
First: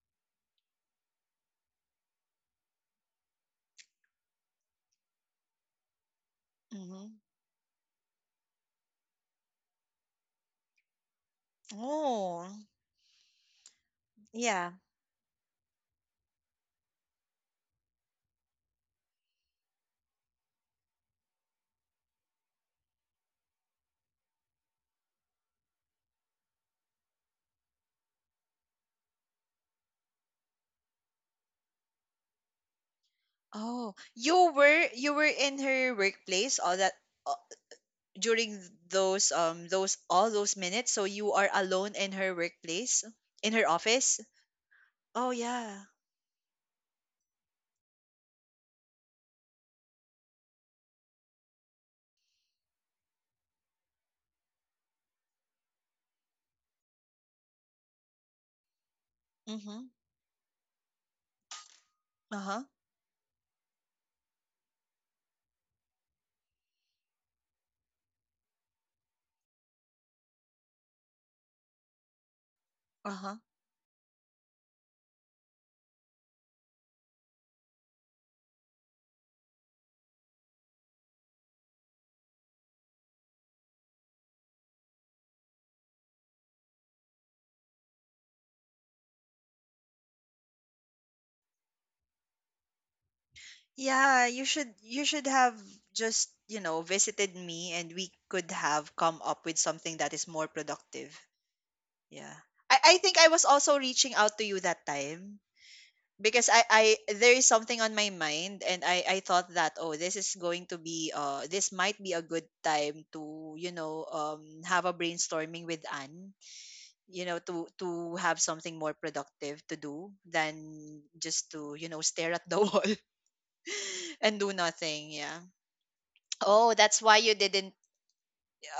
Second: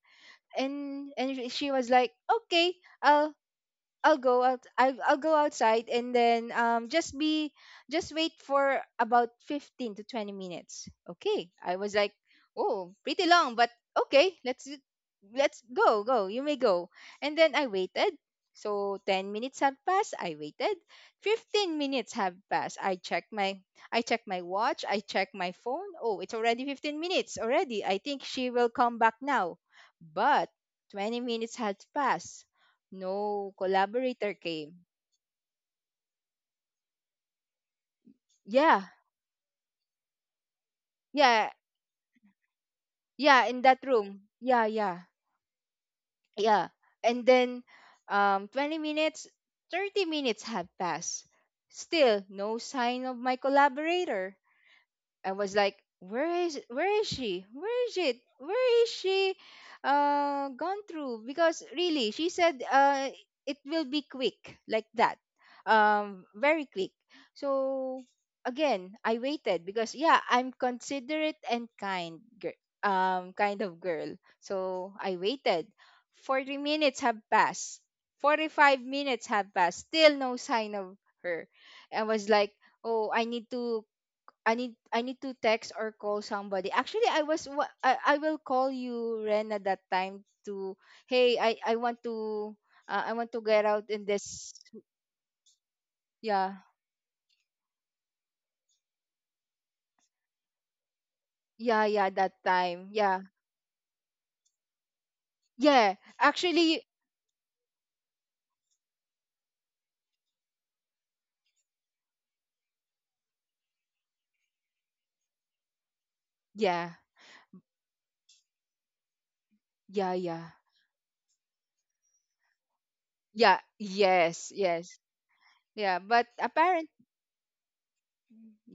[SPEAKER 2] And and she was like, okay, I'll. I'll go out. I'll, I'll go outside, and then um
[SPEAKER 1] Mm-hmm.
[SPEAKER 2] just be just wait for about fifteen to twenty minutes. Okay, I was like,
[SPEAKER 1] Oh,
[SPEAKER 2] oh, pretty long, but okay, let's
[SPEAKER 1] yeah.
[SPEAKER 2] do- let's go go. You may go. And then I waited. So ten minutes have passed. I waited. Fifteen minutes have passed. I check my I check my watch. I check my phone. Oh, it's already fifteen minutes already. I think she will come back now, but twenty minutes has passed. No,
[SPEAKER 1] Oh,
[SPEAKER 2] collaborator
[SPEAKER 1] you
[SPEAKER 2] came.
[SPEAKER 1] were you were in her workplace all that during
[SPEAKER 2] Yeah,
[SPEAKER 1] those um those, all those minutes, so you are
[SPEAKER 2] yeah,
[SPEAKER 1] alone in her workplace,
[SPEAKER 2] yeah,
[SPEAKER 1] in
[SPEAKER 2] in
[SPEAKER 1] her
[SPEAKER 2] that
[SPEAKER 1] office.
[SPEAKER 2] room. Yeah, yeah,
[SPEAKER 1] Oh yeah.
[SPEAKER 2] yeah. And then um twenty minutes, thirty minutes had passed. Still no sign of my collaborator. I was like, where is where is she? Where is it? Where is she
[SPEAKER 1] Mhm.
[SPEAKER 2] uh gone through? Because really, she
[SPEAKER 1] Uh-huh.
[SPEAKER 2] said uh it will be quick like that. Um very quick. So again, I waited because yeah, I'm considerate and kind girl,
[SPEAKER 1] Uh-huh.
[SPEAKER 2] um kind of girl. So I waited. forty minutes have passed. forty-five minutes have passed. Still no sign of her. I was like, "Oh, I need to I need I need to text or call somebody. Actually, I was wa- I, I will call you Ren at that time to hey I I want to uh, I want to get out in
[SPEAKER 1] Yeah, you
[SPEAKER 2] this."
[SPEAKER 1] should you should have just
[SPEAKER 2] Yeah,
[SPEAKER 1] you know visited me, and we could have come up with something that is more productive.
[SPEAKER 2] yeah, yeah,
[SPEAKER 1] Yeah,
[SPEAKER 2] that time.
[SPEAKER 1] i i think
[SPEAKER 2] Yeah,
[SPEAKER 1] I was also reaching out to you that time
[SPEAKER 2] yeah.
[SPEAKER 1] because I, I
[SPEAKER 2] Actually.
[SPEAKER 1] there is something on my mind, and I, I thought that, oh, this is going to be uh this might be a good time to you know um have a brainstorming with Anne,
[SPEAKER 2] Yeah,
[SPEAKER 1] you know to to have something more productive to do
[SPEAKER 2] yeah, yeah,
[SPEAKER 1] than just to you know stare at the *laughs* wall
[SPEAKER 2] yeah,
[SPEAKER 1] and do
[SPEAKER 2] yes, yes.
[SPEAKER 1] nothing. Yeah.
[SPEAKER 2] Yeah, but
[SPEAKER 1] Oh,
[SPEAKER 2] apparent
[SPEAKER 1] that's why you didn't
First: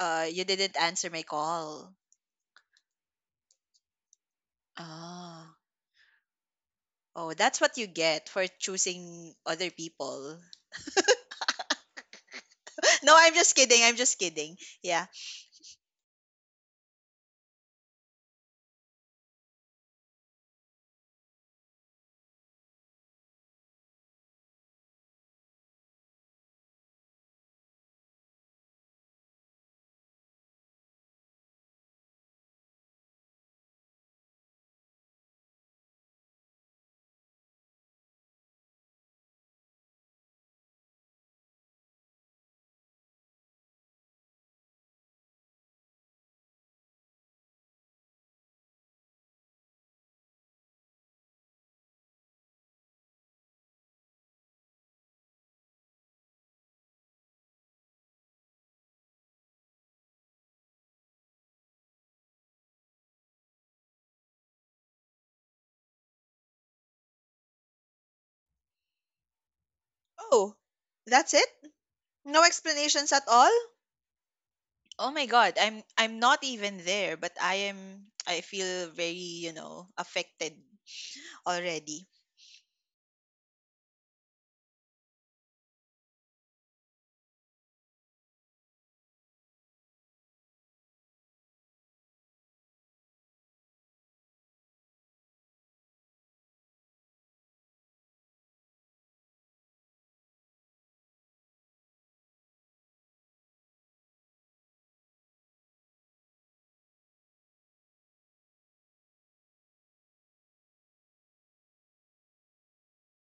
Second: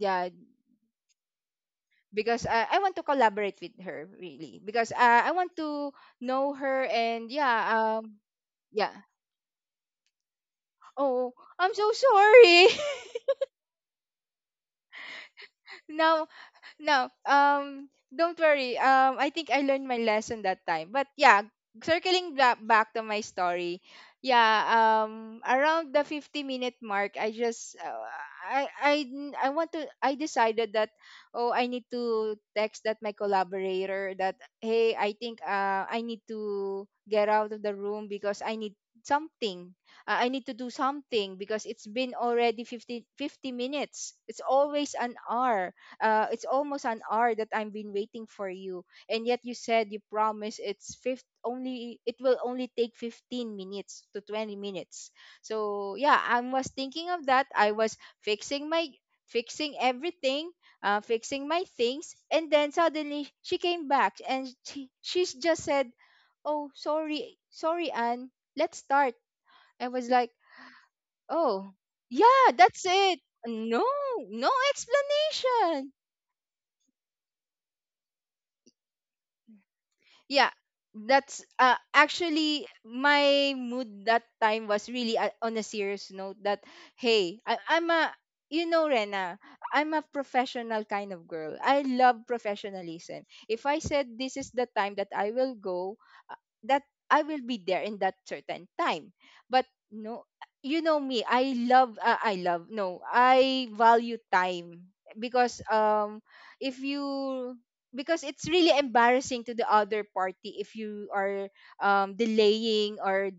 [SPEAKER 1] uh you didn't answer my call.
[SPEAKER 2] because I I want to collaborate with her really, because uh, I want
[SPEAKER 1] Ah,
[SPEAKER 2] to know her. And
[SPEAKER 1] oh,
[SPEAKER 2] yeah,
[SPEAKER 1] that's what you
[SPEAKER 2] um
[SPEAKER 1] get for
[SPEAKER 2] yeah.
[SPEAKER 1] choosing other people.
[SPEAKER 2] Oh, I'm so sorry.
[SPEAKER 1] *laughs* No, I'm just kidding, I'm just kidding. Yeah.
[SPEAKER 2] *laughs* Now. No, um, don't worry. Um, I think I learned my lesson that time. But yeah, circling back back to my story. Yeah, um, around the fifty minute mark, I just uh, I I n- I want to I decided that oh, I need to text that my collaborator that hey, I think uh I need to get out of the room because I need something. Uh, I need to do something because it's been already fifty fifty minutes. It's always an hour, uh, it's almost an hour that I've been waiting for you, and yet you said you promise it's fifth only it will only take fifteen minutes to twenty minutes. So yeah, I was thinking of that. I was fixing my fixing everything, uh, fixing my things, and then suddenly she came back and she she's just said, "Oh, sorry, sorry, Anne. Let's start." I was like,
[SPEAKER 1] Oh, that's it?
[SPEAKER 2] "Oh,
[SPEAKER 1] No
[SPEAKER 2] yeah, that's
[SPEAKER 1] explanations
[SPEAKER 2] it."
[SPEAKER 1] at all?
[SPEAKER 2] No, no
[SPEAKER 1] Oh my god, I'm
[SPEAKER 2] explanation.
[SPEAKER 1] I'm not even there, but I am I feel very, you know,
[SPEAKER 2] Yeah,
[SPEAKER 1] affected
[SPEAKER 2] that's uh,
[SPEAKER 1] already.
[SPEAKER 2] actually my mood that time was really uh, on a serious note that hey, I, I'm a, you know Rena, I'm a professional kind of girl. I love professionalism. If I said this is the time that i will go uh, that I will be there in that certain time. But no, you know me, I love, uh, i love no, I value time. Because um if you. Because it's really embarrassing to the other party if you are, um, delaying or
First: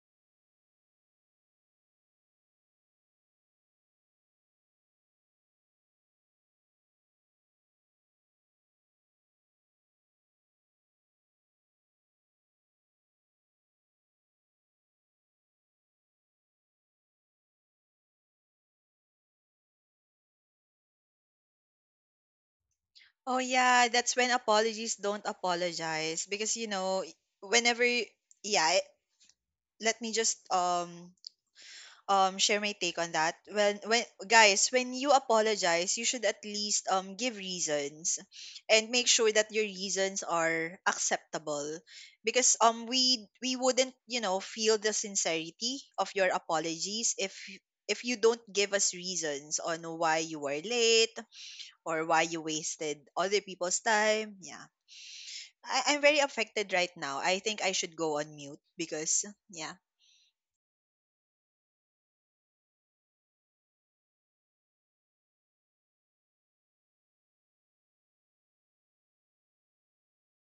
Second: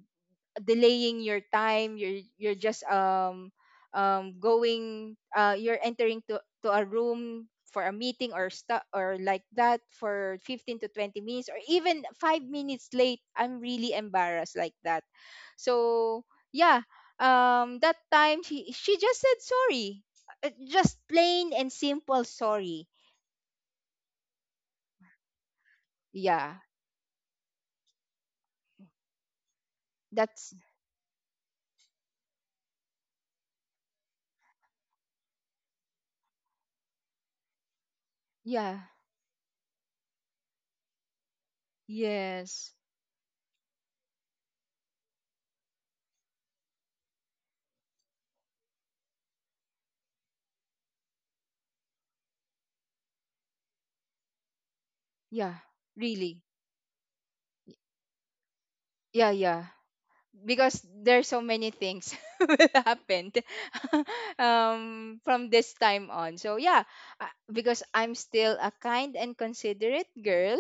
[SPEAKER 2] delaying your time. You're you're just um um going uh you're entering to to a room for a meeting or stuff or like that for fifteen to twenty minutes or even five minutes late. I'm really embarrassed like that. So yeah, um that time she she just said sorry. Uh, just plain and simple sorry.
[SPEAKER 1] Oh yeah, that's when apologies don't apologize, because
[SPEAKER 2] yeah
[SPEAKER 1] you know whenever y- yeah, I- let me just
[SPEAKER 2] that's
[SPEAKER 1] um um share my take on that. When when guys, when you apologize, you should at least um give reasons
[SPEAKER 2] Yeah.
[SPEAKER 1] and make sure that your reasons are acceptable, because
[SPEAKER 2] Yes.
[SPEAKER 1] um we we wouldn't, you know, feel the sincerity of your apologies if y- if you don't give us reasons on why you were late or why you wasted other people's time. Yeah.
[SPEAKER 2] Yeah.
[SPEAKER 1] I, I'm very
[SPEAKER 2] Really.
[SPEAKER 1] affected right now. I think
[SPEAKER 2] Y-
[SPEAKER 1] I should go on mute because
[SPEAKER 2] Yeah, yeah.
[SPEAKER 1] yeah.
[SPEAKER 2] Because there's so many things *laughs* will happen, *laughs* um, from this time on. So yeah, uh, because I'm still a kind and considerate girl,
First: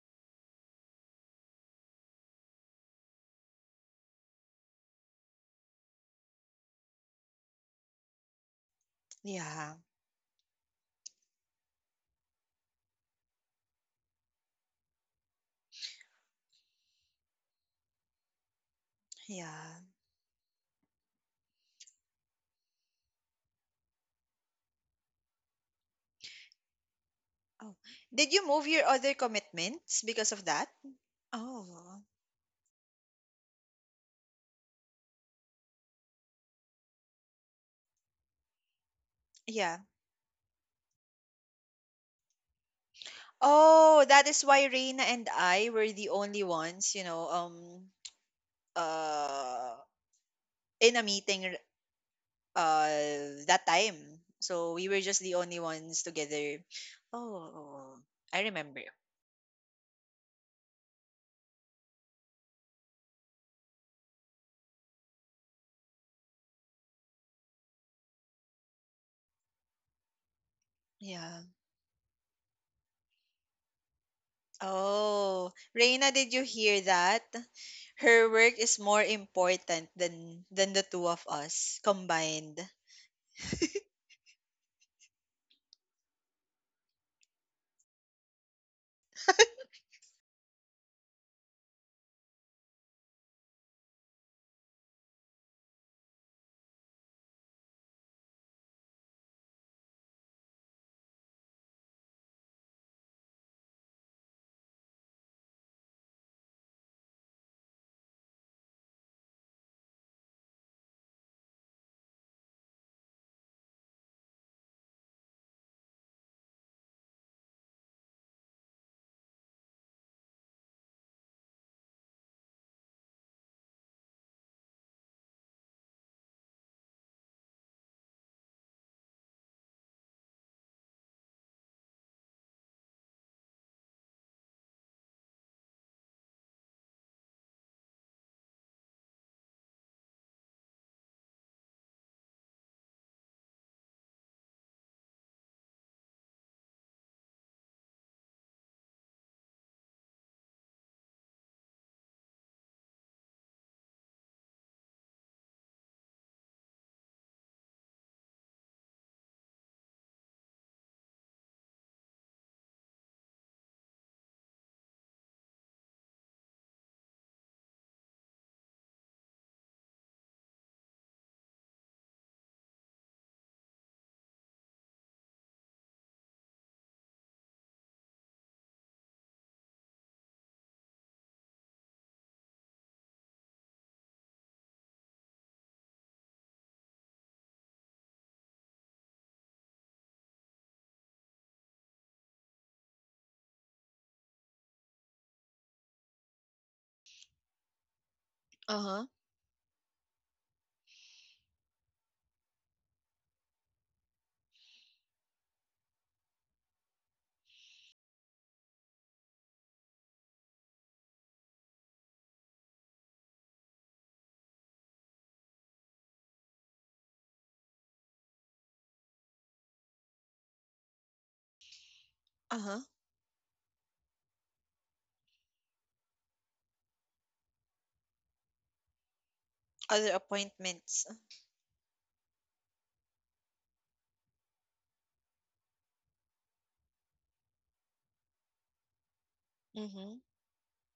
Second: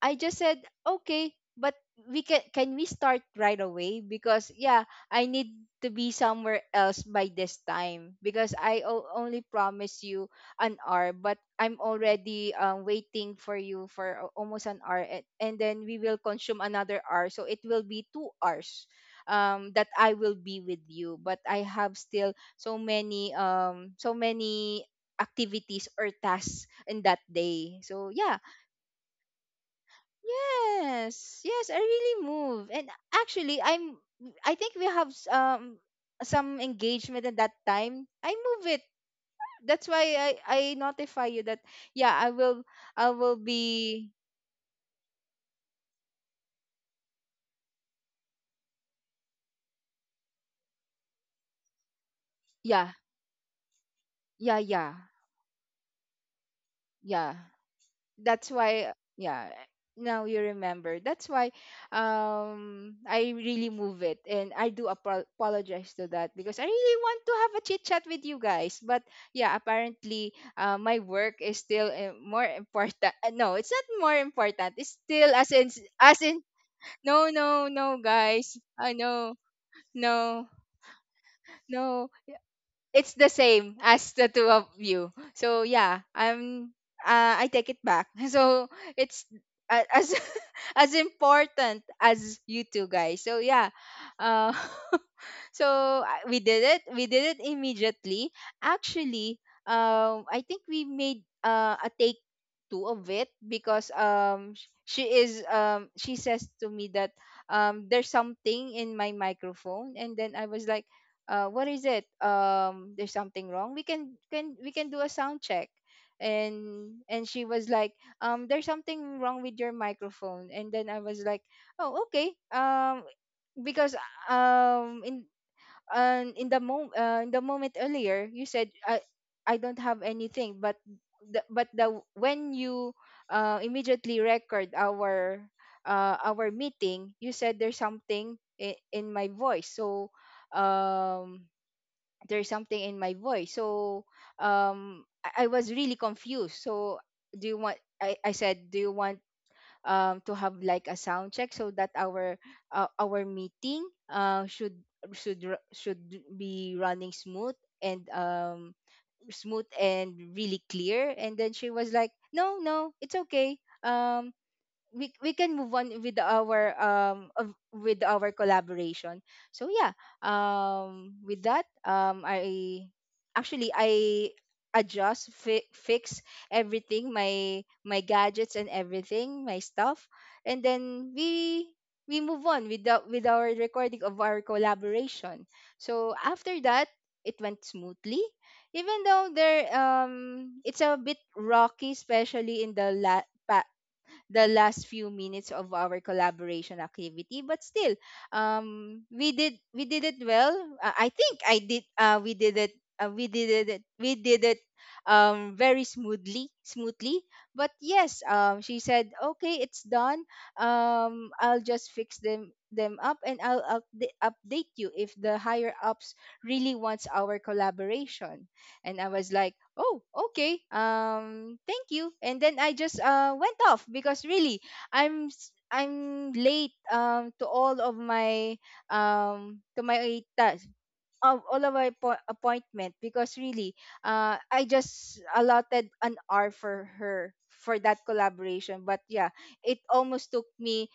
[SPEAKER 2] I just said, okay, but, we can can we start right away? Because yeah, I need to be somewhere else by this time because I o- only
[SPEAKER 1] Yeah.
[SPEAKER 2] promise you an hour, but I'm already, um, waiting for you for a- almost an hour, and, and then we will consume another hour, so it will be two hours, um
[SPEAKER 1] Yeah.
[SPEAKER 2] that I will be with you, but I have still so many, um so many activities or tasks in that
[SPEAKER 1] Oh,
[SPEAKER 2] day. So
[SPEAKER 1] did
[SPEAKER 2] yeah,
[SPEAKER 1] you move your other commitments because of that?
[SPEAKER 2] yes, yes, I
[SPEAKER 1] Oh,
[SPEAKER 2] really move. And actually, I'm I think we have s- um some engagement at that time. I move it.
[SPEAKER 1] yeah.
[SPEAKER 2] That's why I I notify you that yeah, I will I will
[SPEAKER 1] Oh,
[SPEAKER 2] be.
[SPEAKER 1] that is why Reina and I were the only ones, you know, um, uh, in a meeting, r-
[SPEAKER 2] Yeah,
[SPEAKER 1] uh, that time.
[SPEAKER 2] yeah,
[SPEAKER 1] So we
[SPEAKER 2] yeah.
[SPEAKER 1] were just the only ones together.
[SPEAKER 2] Yeah.
[SPEAKER 1] Oh, I
[SPEAKER 2] That's
[SPEAKER 1] remember.
[SPEAKER 2] why, yeah, now you remember. That's why um I really move it, and I do apo- apologize to that because I really want to have a chit chat with you guys. But yeah, apparently, uh, my work
[SPEAKER 1] Yeah.
[SPEAKER 2] is still, uh, more important. Uh, *laughs* no, it's not more important. It's still
[SPEAKER 1] Oh,
[SPEAKER 2] as in
[SPEAKER 1] Reina,
[SPEAKER 2] as
[SPEAKER 1] did you
[SPEAKER 2] in
[SPEAKER 1] hear that?
[SPEAKER 2] no, no, no,
[SPEAKER 1] Her work
[SPEAKER 2] guys,
[SPEAKER 1] is
[SPEAKER 2] I
[SPEAKER 1] more
[SPEAKER 2] know.
[SPEAKER 1] important than
[SPEAKER 2] No,
[SPEAKER 1] than the two of us
[SPEAKER 2] no,
[SPEAKER 1] combined.
[SPEAKER 2] it's the same as the two of you. So yeah, I'm uh, I take it back. *laughs* So it's a- as *laughs* as important as you two guys. So yeah, uh, *laughs* So, I- we did it. We did it immediately. Actually, um, I think we made, uh, a take two of it, because um sh- she is, um she says to me that um there's something in my microphone. And then I was like, uh what is it? Um there's something wrong. We can can we can do a sound check. And and she was like, um there's something wrong with your microphone. And then I was like, oh, okay, um because, um in um in the mo uh, in the moment earlier you said I I don't have anything, but the, but the when you, uh, immediately record our, uh, our meeting, you said there's something in, in my voice. So um there's something in my voice so um I, I was really confused. So do you want? I, I said do you want, um, to have like a sound check so that our, uh, our meeting, uh, should should ru- should be running smooth and um, smooth and really clear. And then she was like, "No, no, it's okay. Um, we we can move on with our um of, with our collaboration." So yeah, um with that, um I actually I adjust, fi- fix everything, my my gadgets, and everything, my stuff. And then we we move on with the, with our recording of our collaboration. So after that, it went smoothly, even though there um it's a bit rocky, especially in the la- pa- the last few minutes of our collaboration activity, but still,
[SPEAKER 1] Uh
[SPEAKER 2] um
[SPEAKER 1] huh.
[SPEAKER 2] we did we did it well. Uh, i think i did uh, we did it. uh, we did it we did it um very smoothly smoothly. But yes, um she said, okay, it's done. um I'll just fix them them up, and I'll upda- update you if the higher ups really wants our collaboration. And I was like, oh, okay, um thank you. And then I
[SPEAKER 1] Uh
[SPEAKER 2] just uh went off because really, i'm s- I'm late, um to all of my um to
[SPEAKER 1] Other
[SPEAKER 2] my tasks.
[SPEAKER 1] appointments.
[SPEAKER 2] Of all of my appo- appointment, because really, uh I just allotted an hour for her for that collaboration, but yeah, it
[SPEAKER 1] Mhm,
[SPEAKER 2] almost took me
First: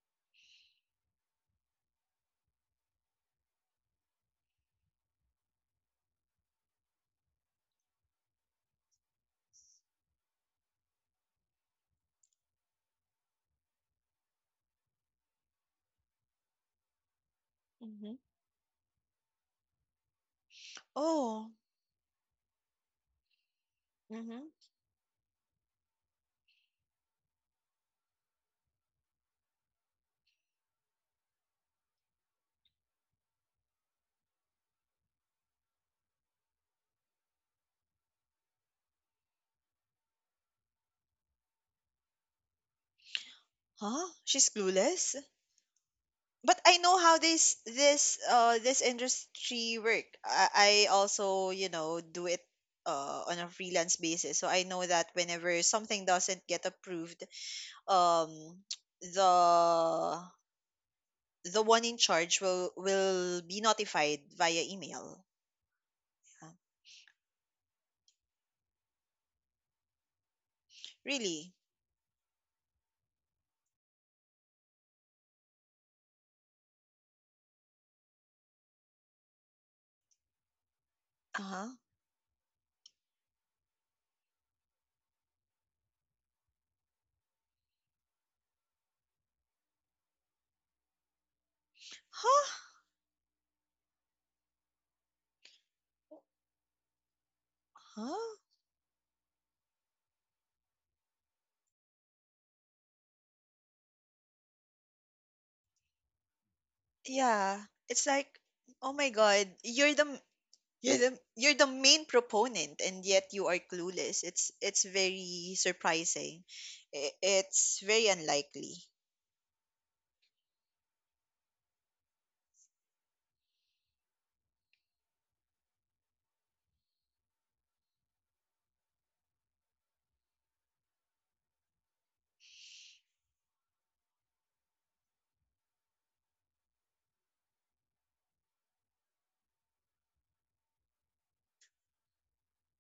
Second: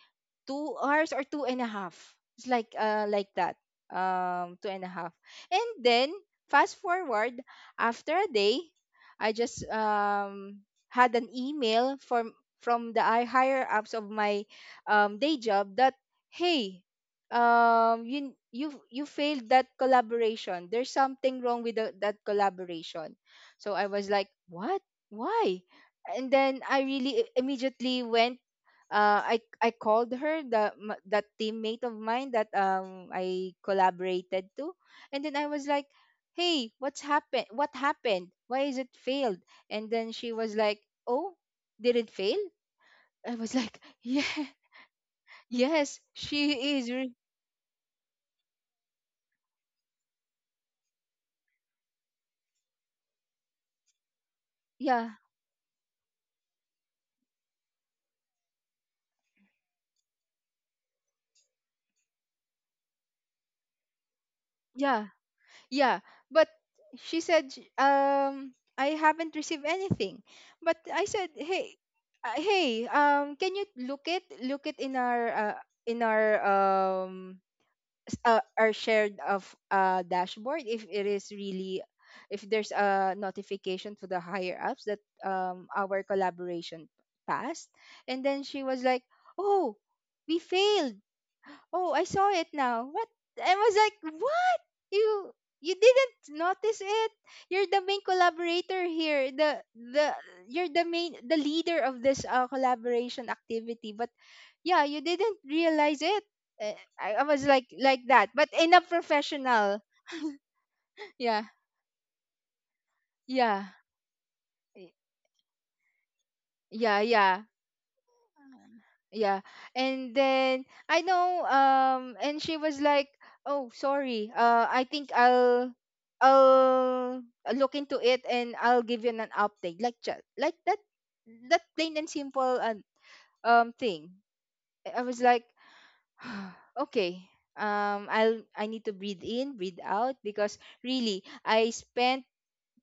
[SPEAKER 2] two hours, or two and a half. It's like, uh like that, um two and a half. And then fast forward after a day, I just um had an email from from the I higher ups of my, um day job that hey, um
[SPEAKER 1] mhm.
[SPEAKER 2] you you you failed that collaboration. There's something
[SPEAKER 1] Oh.
[SPEAKER 2] wrong with the, that collaboration. So I was like,
[SPEAKER 1] Mhm.
[SPEAKER 2] what? Why? And then I really i- immediately went. uh, I I called her, the m- that teammate of mine that, um I collaborated to. And then I was like, "Hey, what's happened? What happened? Why is it failed?" And then she was like, "Oh, did it fail?" I was like, *laughs*
[SPEAKER 1] Huh?
[SPEAKER 2] "Yeah,
[SPEAKER 1] She's clueless?
[SPEAKER 2] yes,
[SPEAKER 1] But I
[SPEAKER 2] she is.
[SPEAKER 1] know
[SPEAKER 2] Re-
[SPEAKER 1] how this this uh this industry work. I, I also, you know, do it uh on a freelance basis. So I know that
[SPEAKER 2] yeah,
[SPEAKER 1] whenever something doesn't get approved, um the the one in charge will will be notified via
[SPEAKER 2] yeah.
[SPEAKER 1] email.
[SPEAKER 2] Yeah, but
[SPEAKER 1] Yeah.
[SPEAKER 2] she said, sh- um, I haven't received anything." But I said,
[SPEAKER 1] Really?
[SPEAKER 2] hey, uh, hey, um, can you look it, look it in our, uh, in our, um, s- uh, our shared of uh dashboard, if it is
[SPEAKER 1] Uh-huh.
[SPEAKER 2] really, if there's a notification to the higher ups that um our collaboration passed. And then she was like, oh, we failed. Oh, I saw it
[SPEAKER 1] Huh?
[SPEAKER 2] now. What? I was like, what? You you didn't notice it? You're the main
[SPEAKER 1] Huh? Huh?
[SPEAKER 2] collaborator here. The the you're the main the leader of this, uh, collaboration activity. But yeah, you didn't realize it. Eh, I, I was
[SPEAKER 1] Yeah.
[SPEAKER 2] like like
[SPEAKER 1] It's
[SPEAKER 2] that,
[SPEAKER 1] like,
[SPEAKER 2] but in a
[SPEAKER 1] oh my God,
[SPEAKER 2] professional.
[SPEAKER 1] you're the You're the
[SPEAKER 2] Yeah,
[SPEAKER 1] you're the main proponent, and yet you are
[SPEAKER 2] yeah,
[SPEAKER 1] clueless. It's it's
[SPEAKER 2] y-
[SPEAKER 1] very surprising.
[SPEAKER 2] yeah,
[SPEAKER 1] I-
[SPEAKER 2] yeah.
[SPEAKER 1] It's very unlikely.
[SPEAKER 2] Yeah. And then I know, um and she was like, "Oh, sorry. Uh I think I'll I'll look into it, and I'll give you an update." Like ju- like that that plain and simple, um, um thing. I I was like, *sighs* "Okay. Um I'll I need to breathe in, breathe out, because really I spent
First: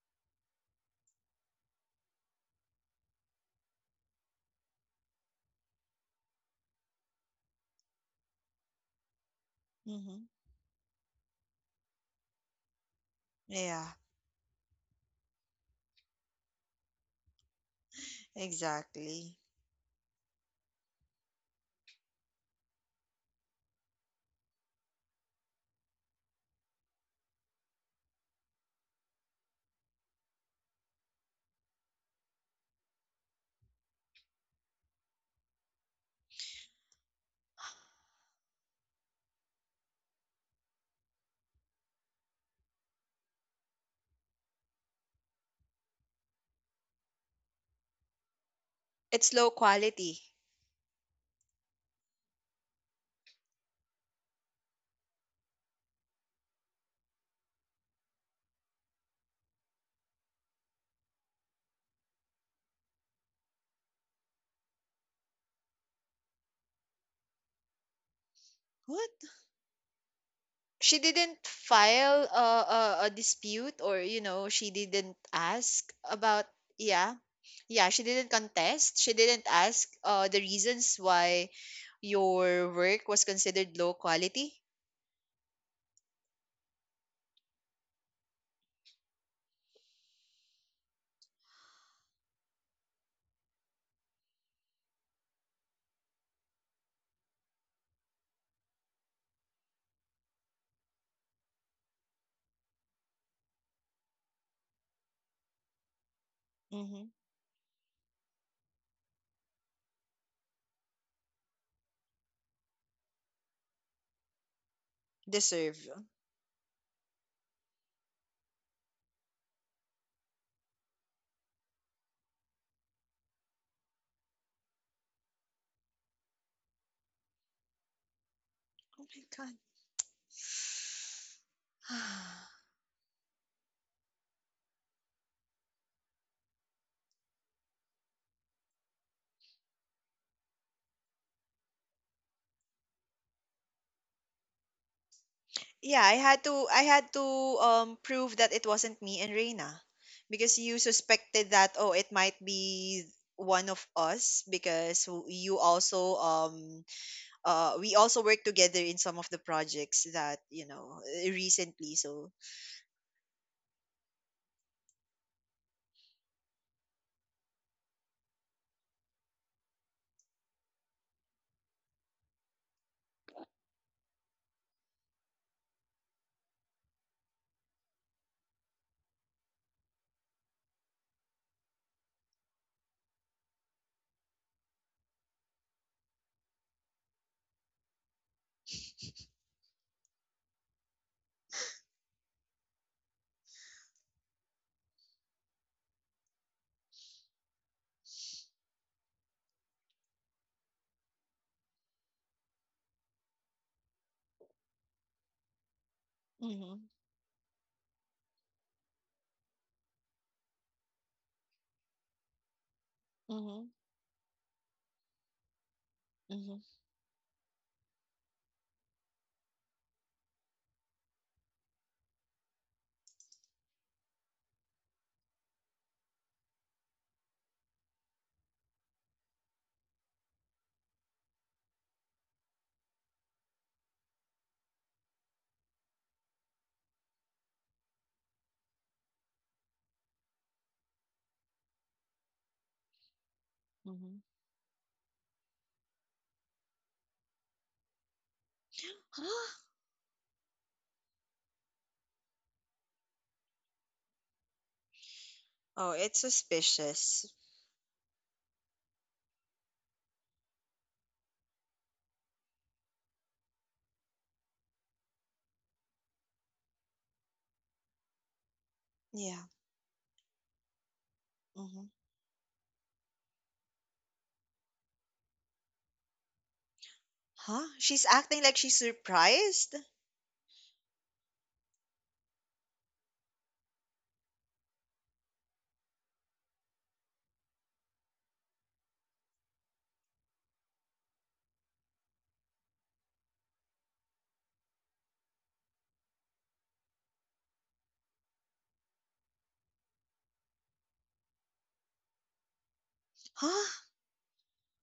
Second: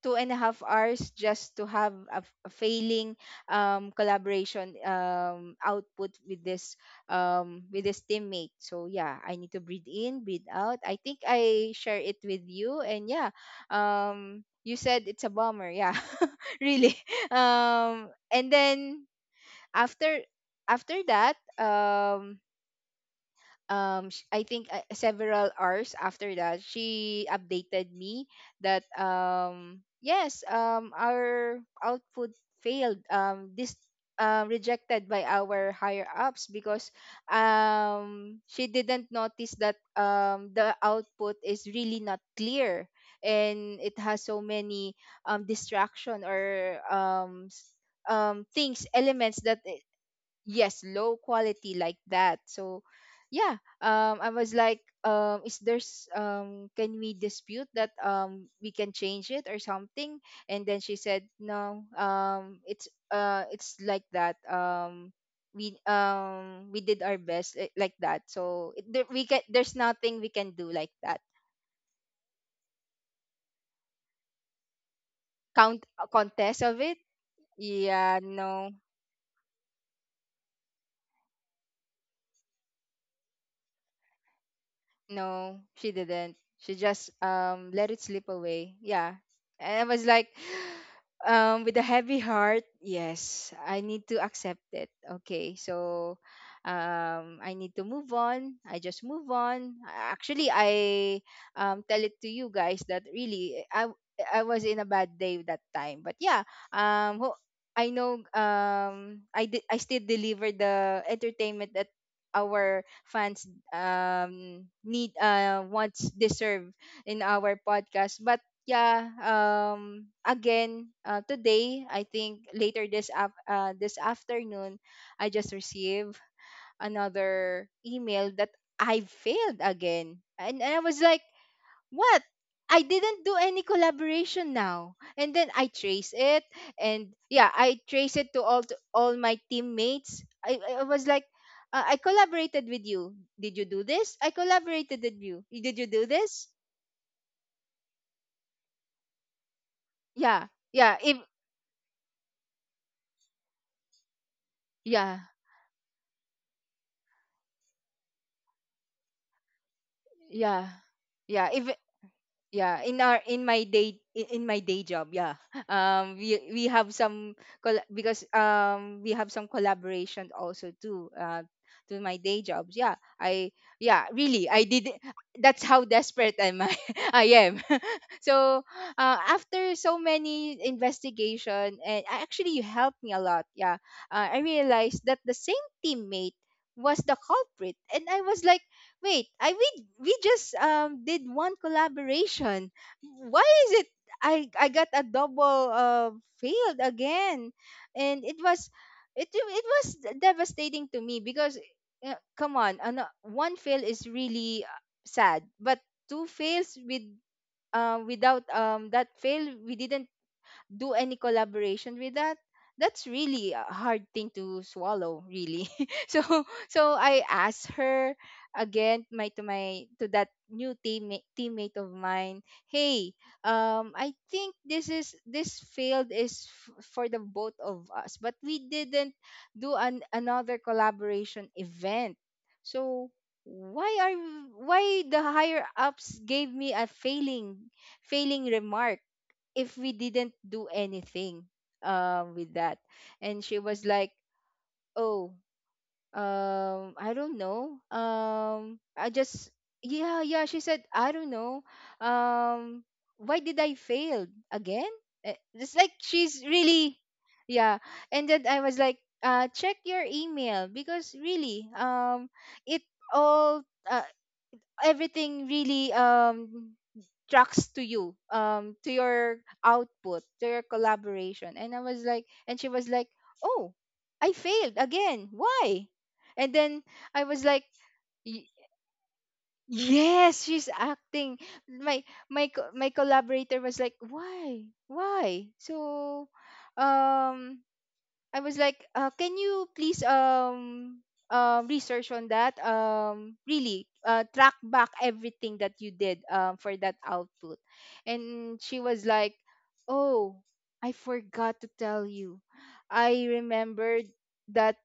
[SPEAKER 2] two and a half hours just to have a, f- a failing, um, collaboration, um, output with this um, with this teammate. So yeah, I need to breathe in,
[SPEAKER 1] hmm
[SPEAKER 2] breathe out. I think I share it with you, and yeah,
[SPEAKER 1] Yeah,
[SPEAKER 2] um, you said it's a bomber." Yeah, *laughs* really. Um, and then
[SPEAKER 1] exactly.
[SPEAKER 2] after after that, um, um sh- I think uh, several hours after that she updated me that um yes, um our output failed, um this uh, rejected by our higher ups because um she didn't notice that um the output is really not clear and it has so many um distraction or um s- um things,
[SPEAKER 1] It's
[SPEAKER 2] elements
[SPEAKER 1] low
[SPEAKER 2] that
[SPEAKER 1] quality.
[SPEAKER 2] yes, low quality, like that. So yeah um I was like, um is there's, um can we dispute that, um we can change it or something? And then she said no, um it's, uh it's like that. Um we um we did our best, li- like that. So it, there,
[SPEAKER 1] What?
[SPEAKER 2] we can, there's nothing we can do, like
[SPEAKER 1] She
[SPEAKER 2] that.
[SPEAKER 1] didn't file a, a a dispute, or you know she didn't
[SPEAKER 2] Count
[SPEAKER 1] ask
[SPEAKER 2] a
[SPEAKER 1] about.
[SPEAKER 2] contest of it.
[SPEAKER 1] Yeah, yeah, she
[SPEAKER 2] Yeah,
[SPEAKER 1] didn't
[SPEAKER 2] no.
[SPEAKER 1] contest. She didn't ask uh the reasons why your work was considered low quality.
[SPEAKER 2] No, she didn't. She just um let it slip away. Yeah. And I was like *gasps* *sighs* um with a heavy heart, yes, I need to accept it. Okay. So um I need to move on. I just move on. A- Actually, I um tell it to you guys that really I I was in a bad day that time. But yeah,
[SPEAKER 1] Mm-hmm.
[SPEAKER 2] um ho- I know, um I did, I still delivered the entertainment that our fans um need, uh
[SPEAKER 1] Deserve.
[SPEAKER 2] wants, deserve in our podcast. But yeah, um again, uh, today I think later this af- uh, this afternoon I just received another email that I
[SPEAKER 1] Oh my god.
[SPEAKER 2] failed again, and, and I was like, what?
[SPEAKER 1] *sighs*
[SPEAKER 2] I didn't do any collaboration now. And then I trace it, and yeah, I trace it to all to all my teammates. I, I was like, uh, I collaborated with you. Did you do this? I collaborated with you. Did you
[SPEAKER 1] Yeah,
[SPEAKER 2] do
[SPEAKER 1] I had
[SPEAKER 2] this?
[SPEAKER 1] to I had to um prove that it wasn't me and Reina,
[SPEAKER 2] Yeah.
[SPEAKER 1] because you
[SPEAKER 2] Yeah, if
[SPEAKER 1] suspected that, oh, it might be one of us because w-
[SPEAKER 2] yeah.
[SPEAKER 1] you also um uh we also worked together in some of the projects that, you
[SPEAKER 2] Yeah.
[SPEAKER 1] know uh,
[SPEAKER 2] Yeah, if
[SPEAKER 1] recently. So
[SPEAKER 2] yeah, in our in my day in in my day job, yeah. *laughs* um we we have some col- because um we have some collaboration also too, uh to my day jobs, yeah. I yeah Really, I did. That's how desperate am I. *laughs* I am. *laughs* So, uh, after so many investigation, and a- actually you helped me a lot, yeah. uh, I realized that the same teammate was the culprit, and I was like, wait, I we we just um did one collaboration. Why is it I I got a double, uh failed again? And it was, it it was devastating to me because, uh, come on, ano, one fail is really, uh, sad, but two
[SPEAKER 1] mm-hmm,
[SPEAKER 2] fails with, uh without um that fail we didn't do any collaboration with that. That's really a
[SPEAKER 1] mm-hmm,
[SPEAKER 2] hard thing to swallow, really. *laughs* So,
[SPEAKER 1] mm-hmm,
[SPEAKER 2] so I asked her again, my to my to that new teammate teammate of mine, hey, um I think this is this field is f- for the both of us, but we didn't do an another collaboration event. So why are, why the higher ups gave me a failing failing remark if we didn't do anything um with that? And she was like,
[SPEAKER 1] mm-hmm.
[SPEAKER 2] oh, um I don't know, um I just,
[SPEAKER 1] Huh?
[SPEAKER 2] yeah, yeah, she said, I don't know um why did I fail again. Eh, it's
[SPEAKER 1] Oh,
[SPEAKER 2] like
[SPEAKER 1] it's
[SPEAKER 2] she's really,
[SPEAKER 1] suspicious.
[SPEAKER 2] yeah. And then I was like, uh check your email because really um it, all, uh, everything really um tracks to you, um to your
[SPEAKER 1] Yeah.
[SPEAKER 2] output, to your collaboration. And I
[SPEAKER 1] Mm-hmm.
[SPEAKER 2] was like, and she was like, oh, I failed again, why? And then I was like,
[SPEAKER 1] Huh? She's acting
[SPEAKER 2] "Y-
[SPEAKER 1] like she's surprised.
[SPEAKER 2] yes, she's acting." my my co- my collaborator was like, why why so? um I was like, uh, can you please um um research on that? Um, really, uh, track back everything that you did um for that output. And she was like, oh, I forgot to tell you. I
[SPEAKER 1] Huh?
[SPEAKER 2] remembered that.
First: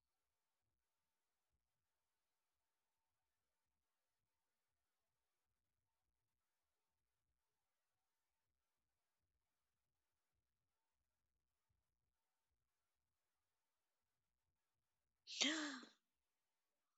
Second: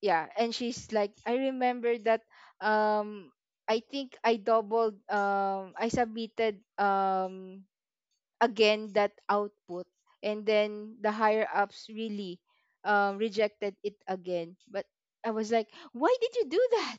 [SPEAKER 2] Yeah, and she's like, I remember that. Um, I think I doubled. Um, I submitted. Um, again that output, and then the higher ups really, um, rejected it again. But I was like,
[SPEAKER 1] *gasps*
[SPEAKER 2] why did you do that?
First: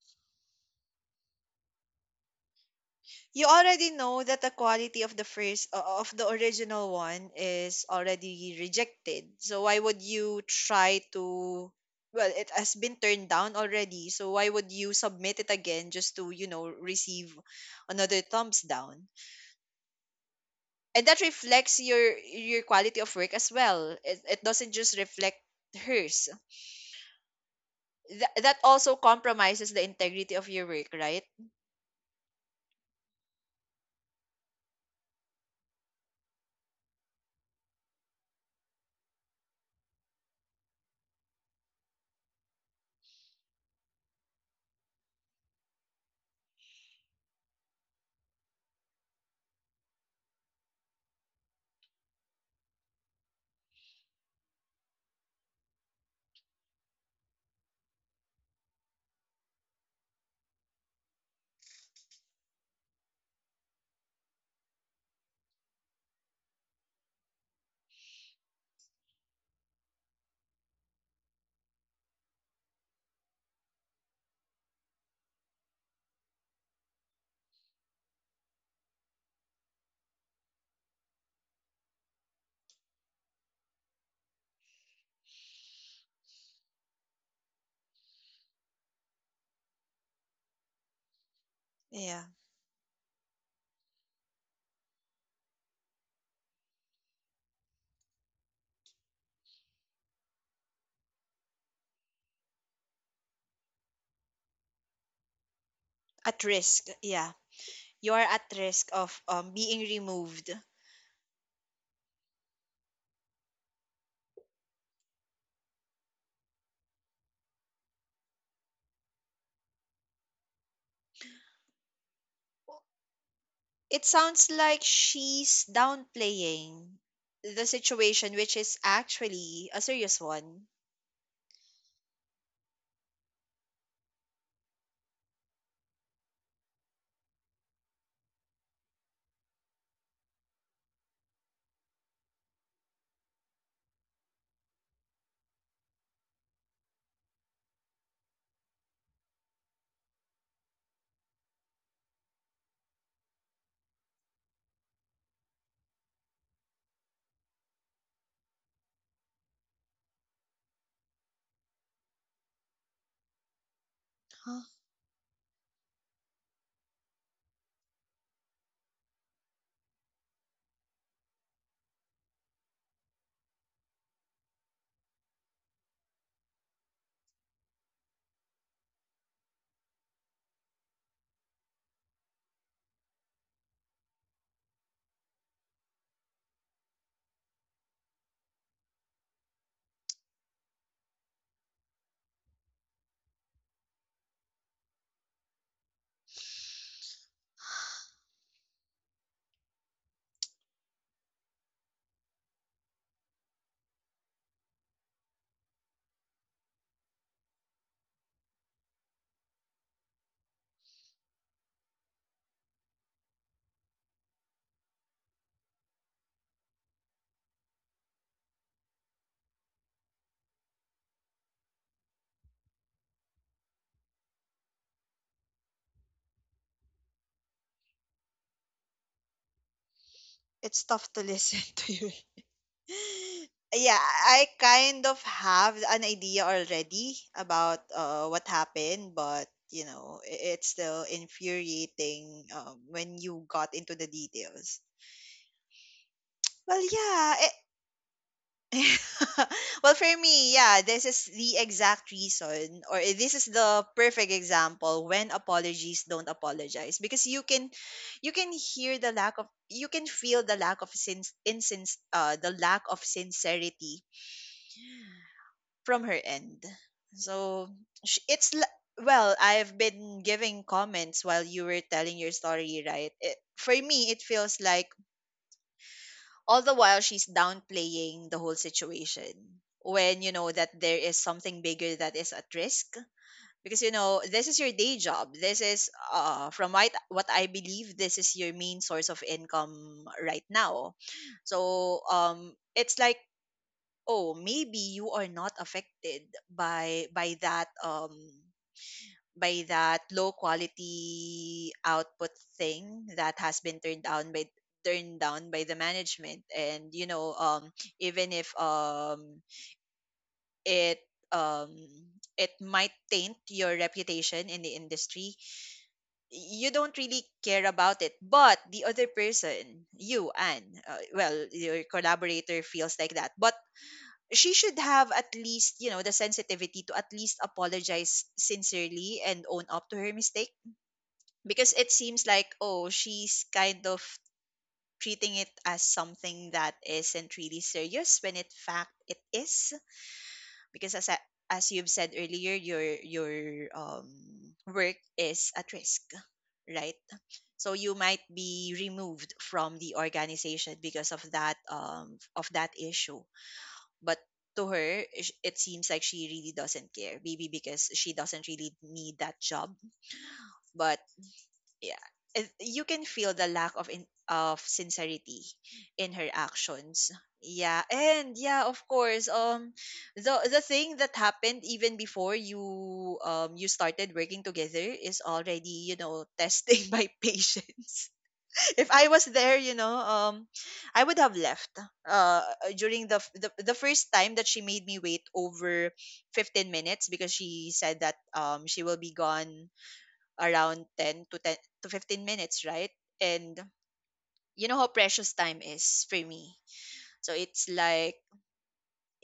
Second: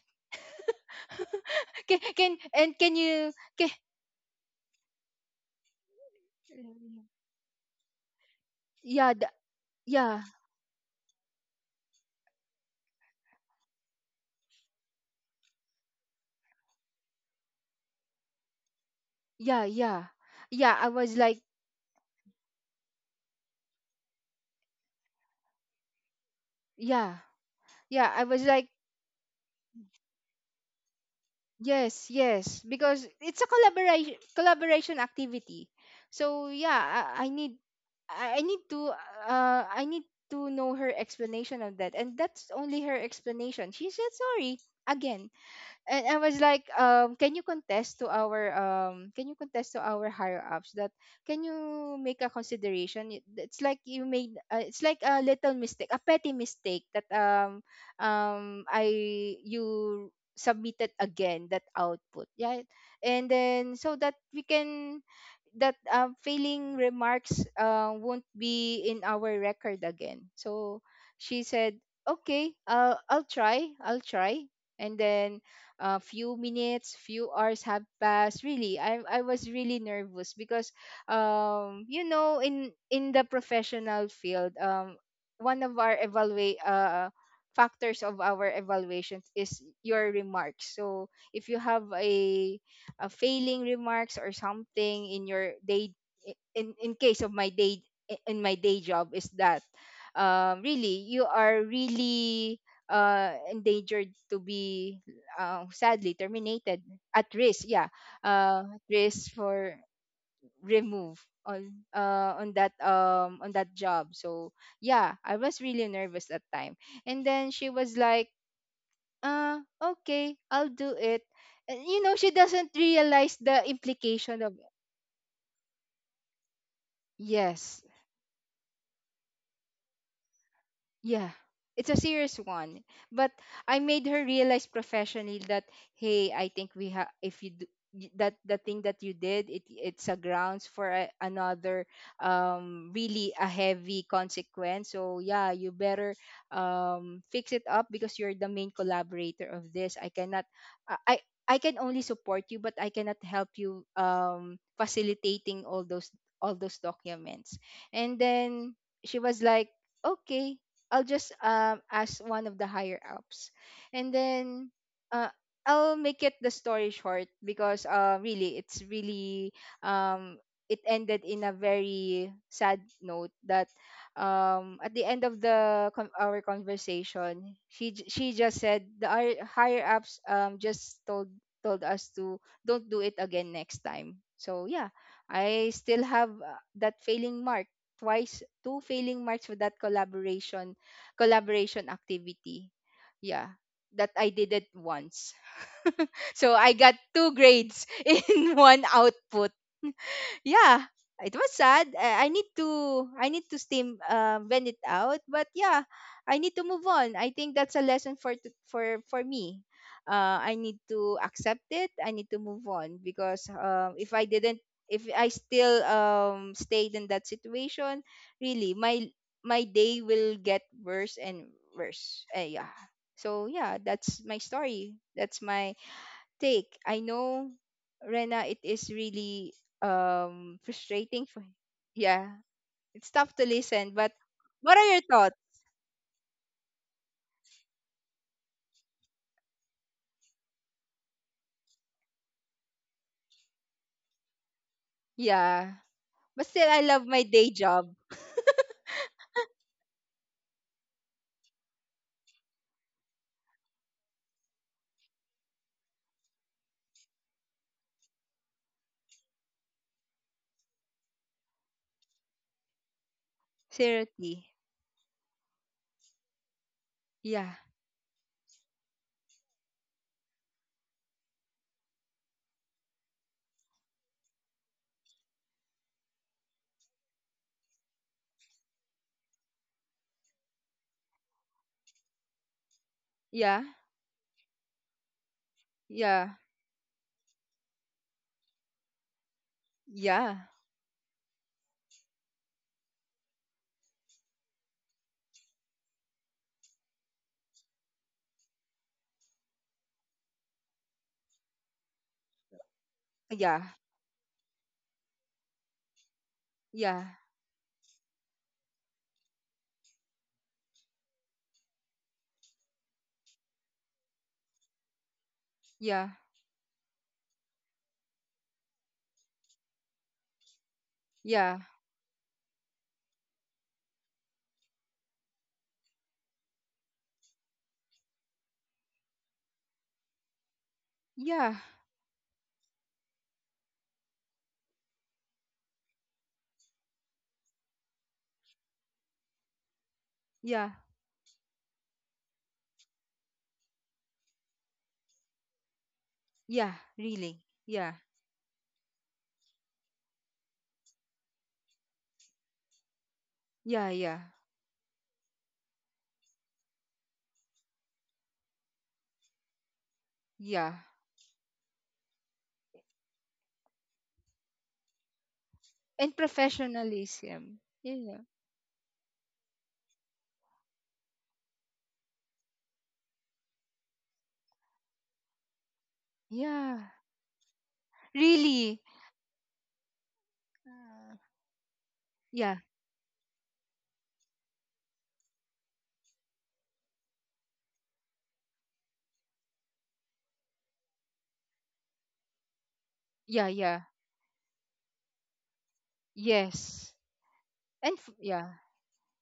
[SPEAKER 2] *laughs* can, can, and can you
[SPEAKER 1] You
[SPEAKER 2] can,
[SPEAKER 1] already know that the quality of the first o- of the original one is already
[SPEAKER 2] yeah,
[SPEAKER 1] rejected,
[SPEAKER 2] the,
[SPEAKER 1] so why would
[SPEAKER 2] yeah,
[SPEAKER 1] you try to well it has been turned down already, so why would you submit it again just to, you know, receive another thumbs down?
[SPEAKER 2] yeah, yeah, yeah, I
[SPEAKER 1] And
[SPEAKER 2] was
[SPEAKER 1] that
[SPEAKER 2] like,
[SPEAKER 1] reflects your your quality of work as well. It, it doesn't just reflect hers.
[SPEAKER 2] yeah, yeah, I
[SPEAKER 1] Th-
[SPEAKER 2] was
[SPEAKER 1] that
[SPEAKER 2] like,
[SPEAKER 1] also compromises the integrity of your work, right?
[SPEAKER 2] yes, yes, because it's a collaboration collaboration activity. So yeah, I, I need, I I need to, uh I need to know her explanation of that, and that's only her explanation. She said sorry again, and I was like, um, can you contest to our, um, can you contest to our higher ups that, can you make a consideration? Y- It's like you made, uh, it's like a little mistake, a petty mistake that, um um I you submitted again that output, yeah, and then so that we can, that, um, failing remarks, uh, won't be in our record again. So she said, "Okay, uh, I'll try. I'll try." And then a few minutes, few hours have passed. Really, I I was really nervous because, um you know in in the professional field, um one of our evaluate uh factors of our evaluations is your remarks. So if you have
[SPEAKER 1] Yeah,
[SPEAKER 2] a, uh, failing remarks or something in your day, in in case of my day, in my day job, is that um, really you are really, uh, endangered to be, uh, sadly
[SPEAKER 1] at
[SPEAKER 2] terminated,
[SPEAKER 1] risk,
[SPEAKER 2] at
[SPEAKER 1] yeah.
[SPEAKER 2] risk, yeah,
[SPEAKER 1] You are at
[SPEAKER 2] uh, at
[SPEAKER 1] risk of
[SPEAKER 2] risk
[SPEAKER 1] um,
[SPEAKER 2] for
[SPEAKER 1] being removed.
[SPEAKER 2] remove on, uh, on that, um on that job. So yeah, I was really nervous that time. And then she was like, uh, okay, I'll do it. And, you know, she doesn't realize the
[SPEAKER 1] It
[SPEAKER 2] implication
[SPEAKER 1] sounds
[SPEAKER 2] of,
[SPEAKER 1] like she's downplaying the
[SPEAKER 2] yes.
[SPEAKER 1] situation, which is actually a serious one.
[SPEAKER 2] Yeah, it's a serious one. But I made her realize professionally that, hey, I think we have if you do, y- that the thing that you did, it it's a grounds for a, another, um really a heavy consequence. So yeah, you better um fix it up because you're the main collaborator of this. I cannot, i i I can only support you, but I cannot help you um facilitating all those, all those documents. And then she was like, okay, I'll just um ask one of the higher ups, and
[SPEAKER 1] Huh?
[SPEAKER 2] then, uh, I'll make it the story short because, uh really it's really, um it ended in a very sad note that, um at the end of the con- our conversation, she j- she just said, the hi- higher ups um just told told us to don't do it again next time. So yeah, I still have, uh, that failing mark twice, two failing marks for that collaboration collaboration activity. Yeah, that I did it once. *laughs* So I got two grades *laughs* in one output, yeah, it was sad. I, I need to, I need to steam, uh, vent it out. But yeah, I need to move on. I think that's a lesson for t- for for me. Uh, I need to accept it. I need to move on because, um, if I didn't, if I still, um, stayed in that situation, really, my my day will get worse and worse. Uh, yeah. So yeah, that's my story. That's my take. I know, Rena, it is really, um
[SPEAKER 1] It's tough
[SPEAKER 2] frustrating
[SPEAKER 1] to
[SPEAKER 2] for,
[SPEAKER 1] listen *laughs* to you.
[SPEAKER 2] yeah. It's tough to listen,
[SPEAKER 1] Yeah,
[SPEAKER 2] but
[SPEAKER 1] I
[SPEAKER 2] what are your
[SPEAKER 1] kind of
[SPEAKER 2] thoughts?
[SPEAKER 1] have an idea already about uh, what happened, but you know, i- it's still infuriating um, when you got into the details.
[SPEAKER 2] Yeah. But still I
[SPEAKER 1] Well,
[SPEAKER 2] love my
[SPEAKER 1] yeah,
[SPEAKER 2] day job.
[SPEAKER 1] *laughs* well, for me, yeah, this is the exact reason, or this is the perfect example when apologies don't apologize, because you can, you can hear the lack of, you can feel the lack of sin, insin, uh, the lack of sincerity
[SPEAKER 2] Seriously.
[SPEAKER 1] from her end.
[SPEAKER 2] Yeah.
[SPEAKER 1] So sh- it's li- well, I've been giving comments while you were telling your story, right? It, for me, it feels like all the while she's downplaying the whole situation, when you know that there is something bigger that is at risk,
[SPEAKER 2] Yeah.
[SPEAKER 1] because you know this is your day job, this is
[SPEAKER 2] Yeah.
[SPEAKER 1] uh from what what I believe, this is your main source of income right
[SPEAKER 2] Yeah.
[SPEAKER 1] now. So um it's like, oh, maybe you are not affected by by that, um by that low quality output thing that has
[SPEAKER 2] Yeah.
[SPEAKER 1] been turned down by turned down by the management. And you
[SPEAKER 2] Yeah.
[SPEAKER 1] know um even if, um it um it might taint your reputation in the industry,
[SPEAKER 2] Yeah.
[SPEAKER 1] you don't really care about it, but the other person, you, and, uh, well,
[SPEAKER 2] Yeah.
[SPEAKER 1] your collaborator feels like that. But she should have, at least, you know, the sensitivity, to at least apologize sincerely and own up to her mistake,
[SPEAKER 2] Yeah.
[SPEAKER 1] because it seems like, oh, she's kind of treating it as something that isn't really serious, when in fact it is,
[SPEAKER 2] Yeah.
[SPEAKER 1] because, as I, as you've said earlier, your your um work is at risk,
[SPEAKER 2] Yeah.
[SPEAKER 1] right?
[SPEAKER 2] Really.
[SPEAKER 1] So you
[SPEAKER 2] Yeah.
[SPEAKER 1] might be removed from the organization because of that, um of that issue.
[SPEAKER 2] Yeah.
[SPEAKER 1] But
[SPEAKER 2] Yeah.
[SPEAKER 1] to her, sh- it seems like she really doesn't care, maybe because she doesn't really need that job,
[SPEAKER 2] Yeah.
[SPEAKER 1] but yeah, it- you can feel the lack of in, of sincerity in
[SPEAKER 2] And
[SPEAKER 1] her actions.
[SPEAKER 2] professionalism.
[SPEAKER 1] Yeah,
[SPEAKER 2] Yeah.
[SPEAKER 1] and yeah, of course, um the the thing that happened even before you um you started working together is already, you know, testing
[SPEAKER 2] Yeah.
[SPEAKER 1] *laughs* my patience. *laughs*
[SPEAKER 2] Really.
[SPEAKER 1] If I was there, you know um I
[SPEAKER 2] Uh,
[SPEAKER 1] would have left uh
[SPEAKER 2] yeah.
[SPEAKER 1] during The, f- the the first time that she made me wait over fifteen minutes because she said that um she will be gone around ten to ten to fifteen minutes, right?
[SPEAKER 2] Yeah.
[SPEAKER 1] And
[SPEAKER 2] Yeah.
[SPEAKER 1] you know how precious time is for me.
[SPEAKER 2] Yes.
[SPEAKER 1] So it's
[SPEAKER 2] And f-
[SPEAKER 1] like,
[SPEAKER 2] yeah,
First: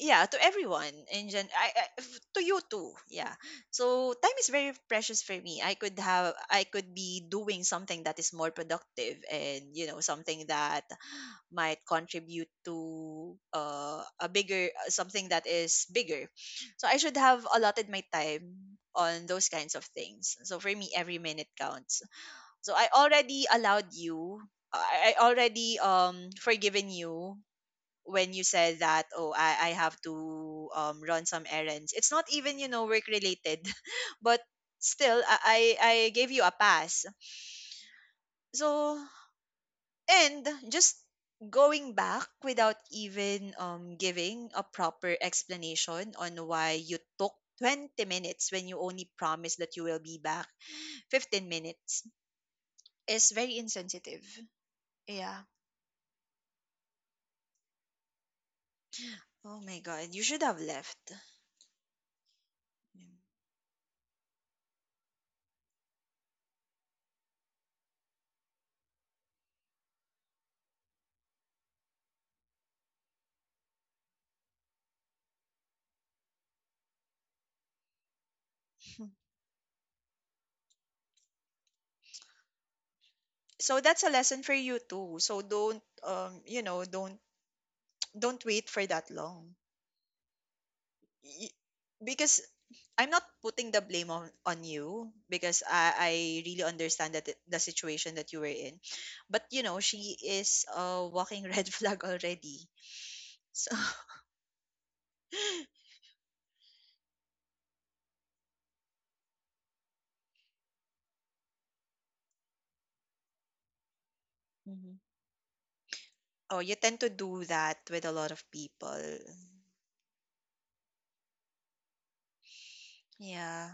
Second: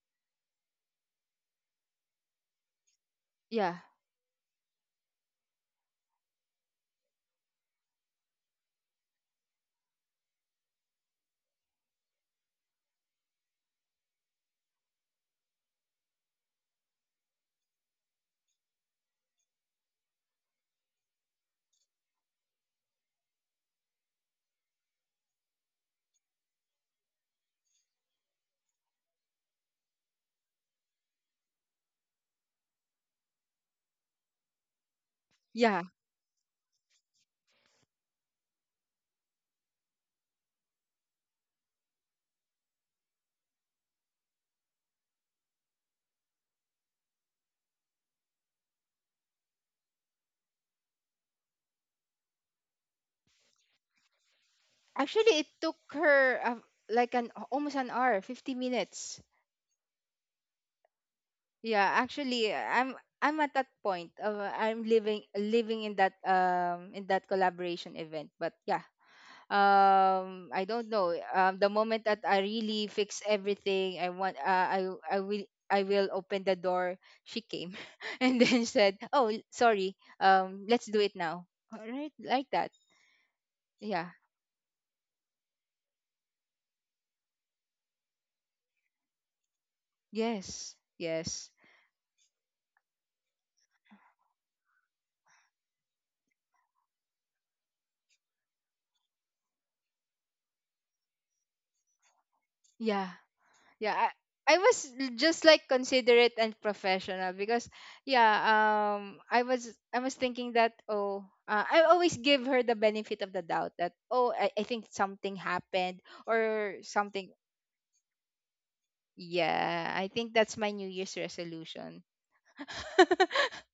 [SPEAKER 1] yeah, to everyone and gen- I, I, f- to you too. Yeah.
[SPEAKER 2] yeah,
[SPEAKER 1] So time is very precious for me. I could have I could be doing something that is more productive, and you know something that might contribute to uh, a bigger something that is bigger, so I should have allotted my time on those kinds of things. So for me, every minute counts. So I already allowed you. uh, I I already um forgiven you when you said that, "Oh, I I have to um run some errands." It's not even, you know, work related, *laughs* but still I
[SPEAKER 2] yeah.
[SPEAKER 1] I I gave you a pass. So, and just going back without even um giving a proper explanation on why you took twenty minutes when you only promised that you will be back fifteen minutes is very insensitive.
[SPEAKER 2] Actually,
[SPEAKER 1] Yeah.
[SPEAKER 2] it took her, uh, like an almost an hour, fifty minutes.
[SPEAKER 1] Oh my God. You should have left.
[SPEAKER 2] Yeah, actually, I'm
[SPEAKER 1] Yeah.
[SPEAKER 2] I'm at that point of, uh, I'm living living in that, um in that collaboration event. But yeah, um I don't know. Um, the moment that I really fix everything, I want, uh, I I will, I will open the door. She came *laughs* and then said, "Oh,
[SPEAKER 1] *laughs*
[SPEAKER 2] sorry. Um, let's do it now." All right, like that.
[SPEAKER 1] So that's
[SPEAKER 2] Yeah.
[SPEAKER 1] a lesson for you too. So don't, um you know, don't don't wait for that long.
[SPEAKER 2] Yes, yes.
[SPEAKER 1] Y- Because I'm not putting the blame on, on you, because I, I really understand that it- the situation that you were in. But you know, she is a walking *laughs* red flag already.
[SPEAKER 2] Yeah,
[SPEAKER 1] So
[SPEAKER 2] yeah. I, I was l- just like
[SPEAKER 1] *laughs*
[SPEAKER 2] considerate and professional because, yeah, um I was I was thinking that, oh, uh, I always give her the benefit of the doubt that, oh, I, I think
[SPEAKER 1] hmm.
[SPEAKER 2] something happened
[SPEAKER 1] Oh,
[SPEAKER 2] or
[SPEAKER 1] you tend to
[SPEAKER 2] something.
[SPEAKER 1] do that with a lot of people.
[SPEAKER 2] Yeah, I think that's my New Year's resolution. *laughs*
[SPEAKER 1] Yeah,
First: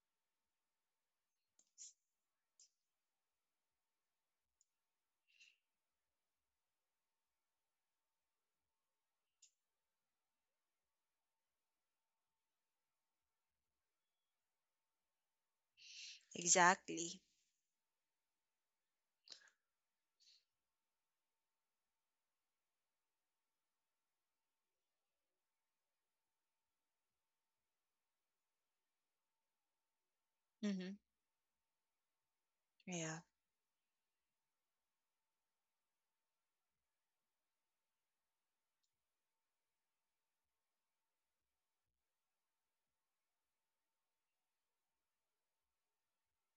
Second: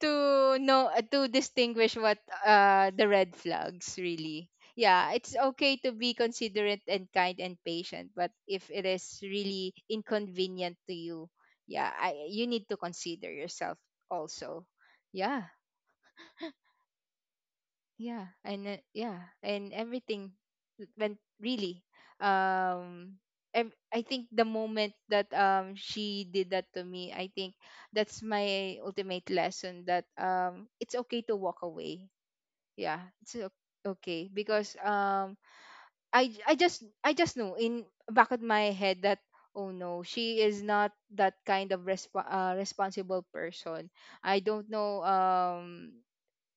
[SPEAKER 2] To know, uh, to distinguish what, uh the red flags really. Yeah, it's okay to be considerate and kind and patient, but if it is really inconvenient to you, yeah, I, you need to consider yourself also. Yeah,
[SPEAKER 1] exactly.
[SPEAKER 2] yeah. And, uh, yeah, and everything when really, um ev- I think the moment that um she did that to me, I think that's my ultimate lesson that um
[SPEAKER 1] Mm-hmm.
[SPEAKER 2] it's okay to walk away. Yeah,
[SPEAKER 1] Yeah.
[SPEAKER 2] it's o- okay, because um i j- i just I just know in back of my head that, oh no, she is not that kind of resp- uh, responsible person. I don't know, um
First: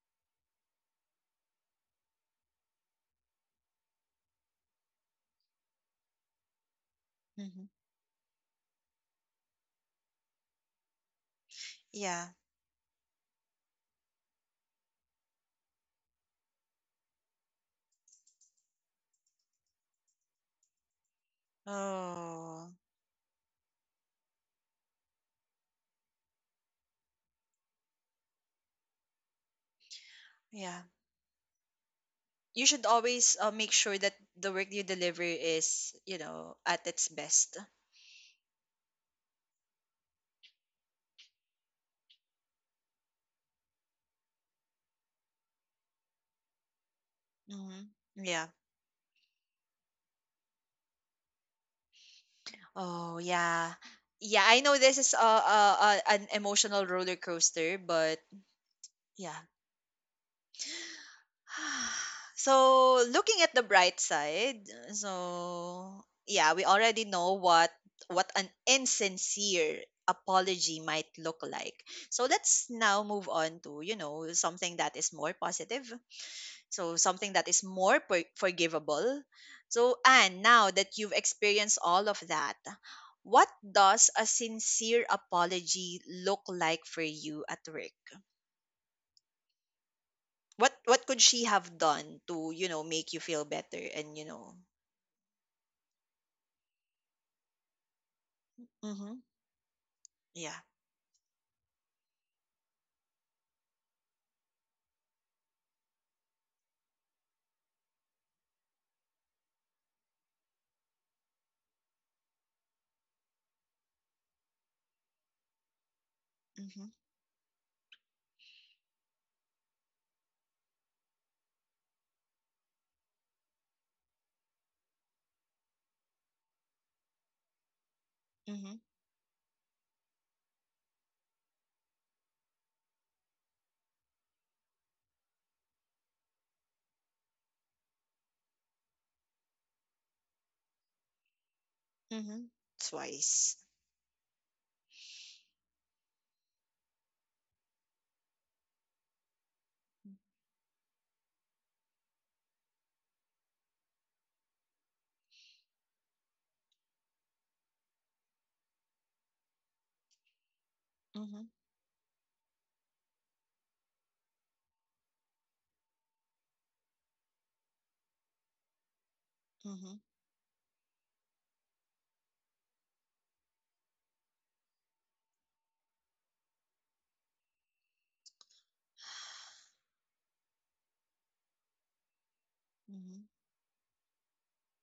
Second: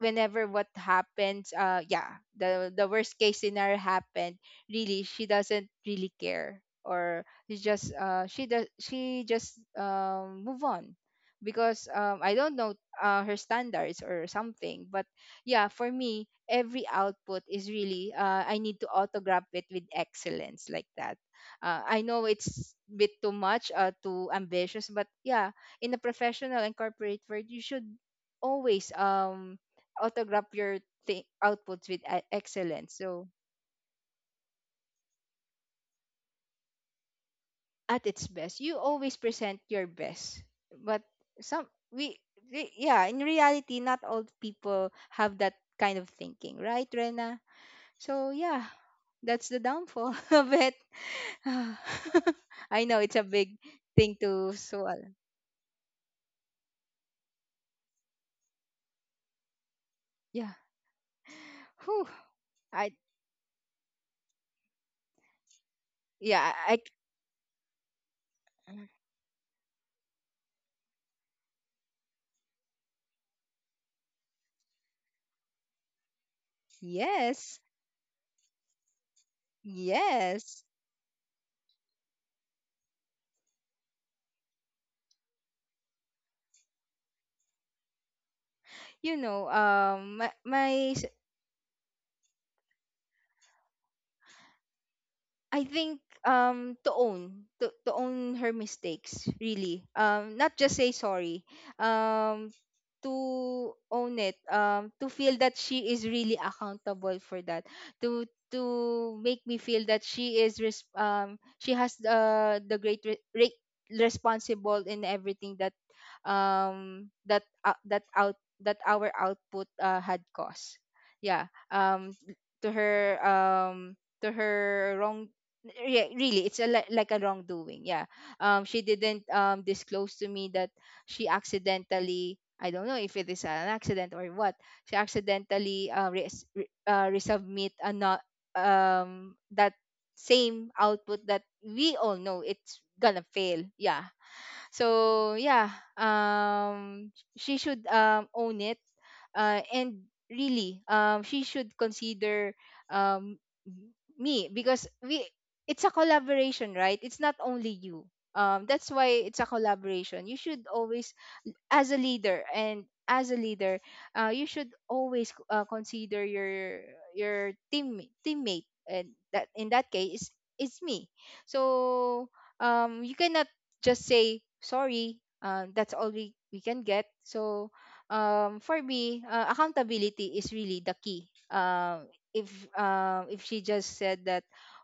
[SPEAKER 2] whenever what happens, uh yeah, the the worst case scenario happened, really she doesn't really care, or it's
[SPEAKER 1] Hmm.
[SPEAKER 2] just, uh she does she just um move on, because, um
[SPEAKER 1] Yeah.
[SPEAKER 2] I don't know, uh, her standards or something. But yeah, for me every output is really, uh, I need to autograph it with excellence, like that. uh, I know
[SPEAKER 1] Oh,
[SPEAKER 2] it's a bit too much, uh, too ambitious, but yeah, in a professional and corporate world you should always um autograph your
[SPEAKER 1] yeah.
[SPEAKER 2] thi- outputs with e-
[SPEAKER 1] You should
[SPEAKER 2] excellence. So
[SPEAKER 1] always uh, make sure that the work you deliver is, you know, at its best.
[SPEAKER 2] at its best, you always present your best. But some, we, we, yeah, in reality, not all people have that kind of thinking, right, Rena?
[SPEAKER 1] Hmm.
[SPEAKER 2] So
[SPEAKER 1] Yeah.
[SPEAKER 2] yeah, that's the downfall *laughs* of it. *sighs* Ah, *laughs* I know it's a
[SPEAKER 1] Oh,
[SPEAKER 2] big
[SPEAKER 1] yeah.
[SPEAKER 2] thing to
[SPEAKER 1] Yeah, I know
[SPEAKER 2] swallow.
[SPEAKER 1] this is a, a, a an emotional roller coaster, but yeah.
[SPEAKER 2] Yeah.
[SPEAKER 1] *sighs*
[SPEAKER 2] Whew. I
[SPEAKER 1] So, looking at the bright side, so
[SPEAKER 2] yeah
[SPEAKER 1] yeah, we
[SPEAKER 2] I
[SPEAKER 1] already know what what an
[SPEAKER 2] I-
[SPEAKER 1] insincere apology might look like. So, let's now move on to, you know, something that is more positive, so something that
[SPEAKER 2] yes
[SPEAKER 1] is more per- forgivable. So, and
[SPEAKER 2] yes
[SPEAKER 1] now that you've experienced all of that, what does a sincere apology look like for you at work?
[SPEAKER 2] you know um my,
[SPEAKER 1] what
[SPEAKER 2] my
[SPEAKER 1] what could she have done to, you know, make you feel better and you know.
[SPEAKER 2] I think um to own to, to own her mistakes,
[SPEAKER 1] Hmm.
[SPEAKER 2] really. Um not
[SPEAKER 1] Yeah.
[SPEAKER 2] just say sorry. Um to own it, um to feel that she is really accountable for that. To to make me feel that she is res- um she has uh, the great re- re- responsible in everything that
[SPEAKER 1] Mm-hmm.
[SPEAKER 2] um that uh, that out that our output uh, had caused. Yeah. Um to her um to her wrong, yeah, really it's a li- like a wrongdoing. Yeah. Um
[SPEAKER 1] Mm-hmm.
[SPEAKER 2] she didn't um disclose to me that she accidentally, I don't know if it is an accident or what, she accidentally uh, res- re- uh resubmit a not, um that same output that we all know
[SPEAKER 1] Mm-hmm.
[SPEAKER 2] it's gonna
[SPEAKER 1] Twice.
[SPEAKER 2] fail. Yeah. So yeah, um, she should um, own it, uh, and really, um, she should consider, um, me, because we it's a collaboration, right? It's not only you. Um, that's why it's a collaboration. You should always,
[SPEAKER 1] Mm-hmm.
[SPEAKER 2] as a leader and as a leader, uh, you should always uh, consider your your team teammate, and that in that
[SPEAKER 1] Mm-hmm.
[SPEAKER 2] case, it's, it's me. So um, you cannot just say sorry. Um, that's all we, we can get. So um, for me, uh, accountability is really the key. Um, if,
[SPEAKER 1] Mm-hmm.
[SPEAKER 2] um, if she just said that,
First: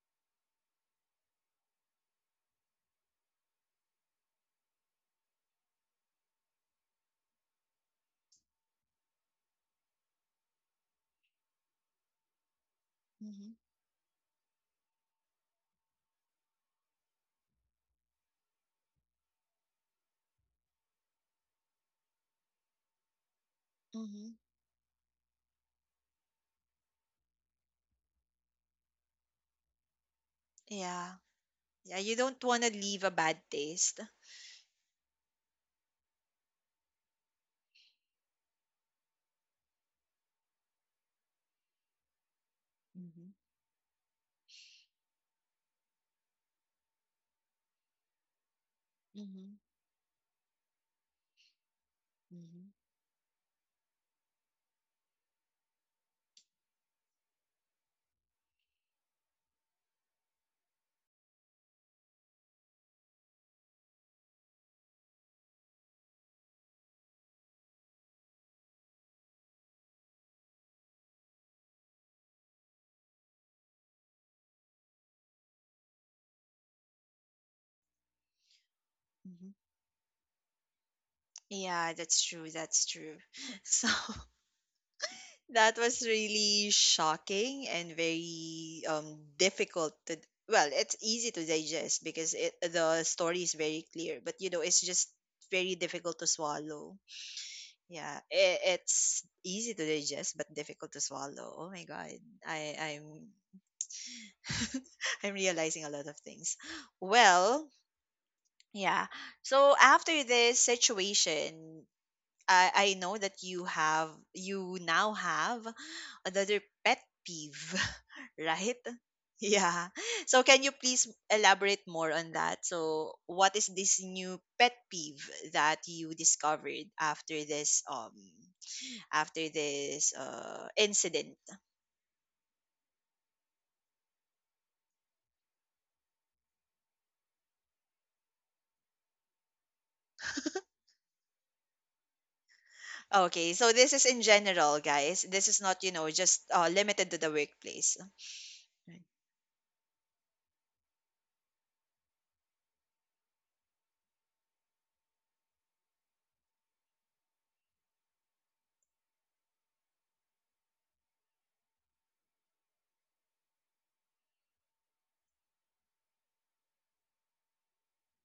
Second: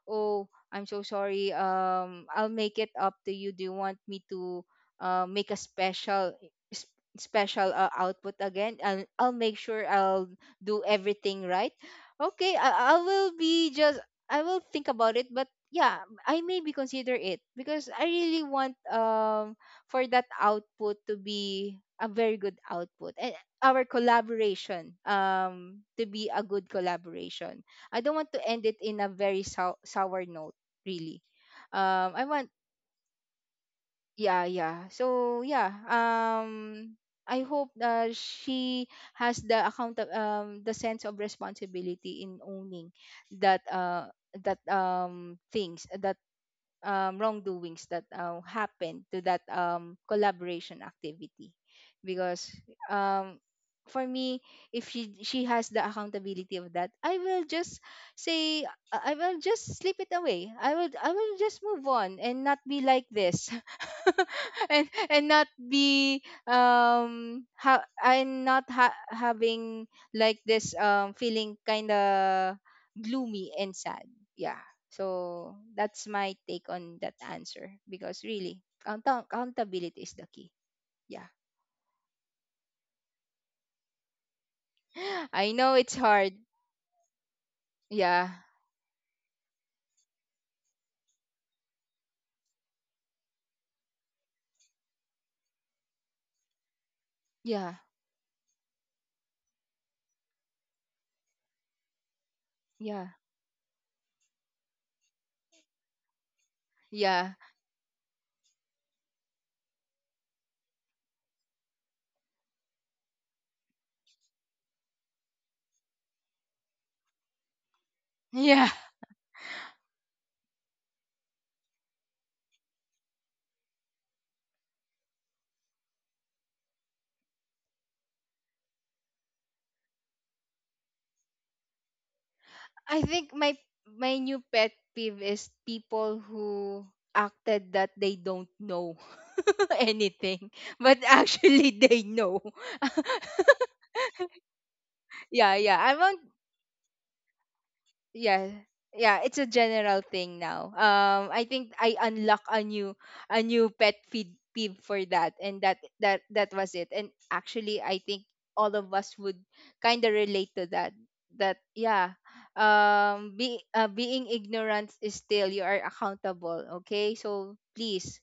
[SPEAKER 2] oh, I'm so sorry, um, I'll make it up to you, do you want me to uh, make a special s- special uh, output again, and I'll make sure I'll do everything right, okay, I, I will
[SPEAKER 1] Mm-hmm.
[SPEAKER 2] be just, I will think about it. But yeah, I maybe consider it because I really want, um for that output to be a very good output, and our
[SPEAKER 1] Hmm.
[SPEAKER 2] collaboration um to be a good collaboration. I don't want to end it in a very sou- sour note,
[SPEAKER 1] Yeah.
[SPEAKER 2] really.
[SPEAKER 1] Yeah,
[SPEAKER 2] Um
[SPEAKER 1] you
[SPEAKER 2] I
[SPEAKER 1] don't
[SPEAKER 2] want
[SPEAKER 1] want to leave a bad taste.
[SPEAKER 2] Yeah, yeah. So yeah, um I hope uh, she has the account um the sense of responsibility in owning
[SPEAKER 1] Mm-hmm.
[SPEAKER 2] that uh that um things that um, wrongdoings that uh, happened to that
[SPEAKER 1] Mm-hmm.
[SPEAKER 2] um, collaboration activity, because
[SPEAKER 1] Mm-hmm.
[SPEAKER 2] um, for me, if she she has the accountability of that, I will just say, uh, I will just slip it away, i will I will just move on and not be like this *laughs* and and not be um ha- and not ha- having like this um feeling kind of gloomy and sad. Yeah. So that's my take on that answer because really, count-
[SPEAKER 1] Mhm.
[SPEAKER 2] accountability is the key. Yeah.
[SPEAKER 1] Yeah, that's true. That's true. *laughs* So *laughs*
[SPEAKER 2] *gasps* I know
[SPEAKER 1] that
[SPEAKER 2] it's
[SPEAKER 1] was
[SPEAKER 2] hard.
[SPEAKER 1] really shocking and
[SPEAKER 2] Yeah.
[SPEAKER 1] very um, difficult to. Well, it's easy to digest because it, the story is very clear, but you know it's just very difficult to swallow.
[SPEAKER 2] Yeah.
[SPEAKER 1] Yeah, I it's easy to digest but difficult to swallow. Oh my god, I
[SPEAKER 2] Yeah.
[SPEAKER 1] I'm *laughs* I'm realizing a lot of things.
[SPEAKER 2] Yeah. *laughs*
[SPEAKER 1] Well, yeah. So after this situation, I I know that you have you now have another pet peeve, *laughs*
[SPEAKER 2] Yeah.
[SPEAKER 1] right? Yeah. So can you please elaborate more on that? So what is this new pet peeve that you discovered after this um after this uh, incident.
[SPEAKER 2] I think my my new pet peeve is people who acted that they don't know *laughs* anything but actually they know. *laughs*
[SPEAKER 1] Okay, so this is in general, guys. This is
[SPEAKER 2] Yeah,
[SPEAKER 1] not,
[SPEAKER 2] yeah.
[SPEAKER 1] you
[SPEAKER 2] I
[SPEAKER 1] know,
[SPEAKER 2] want
[SPEAKER 1] just uh, limited to the workplace.
[SPEAKER 2] yeah
[SPEAKER 1] Right.
[SPEAKER 2] yeah, it's a general thing now. um I think I unlock a new a new pet feed peeve for that, and that that that was it. And actually, I think all of us would kind of relate to that. That yeah. um be uh, Being ignorant is still you are accountable, okay? So please,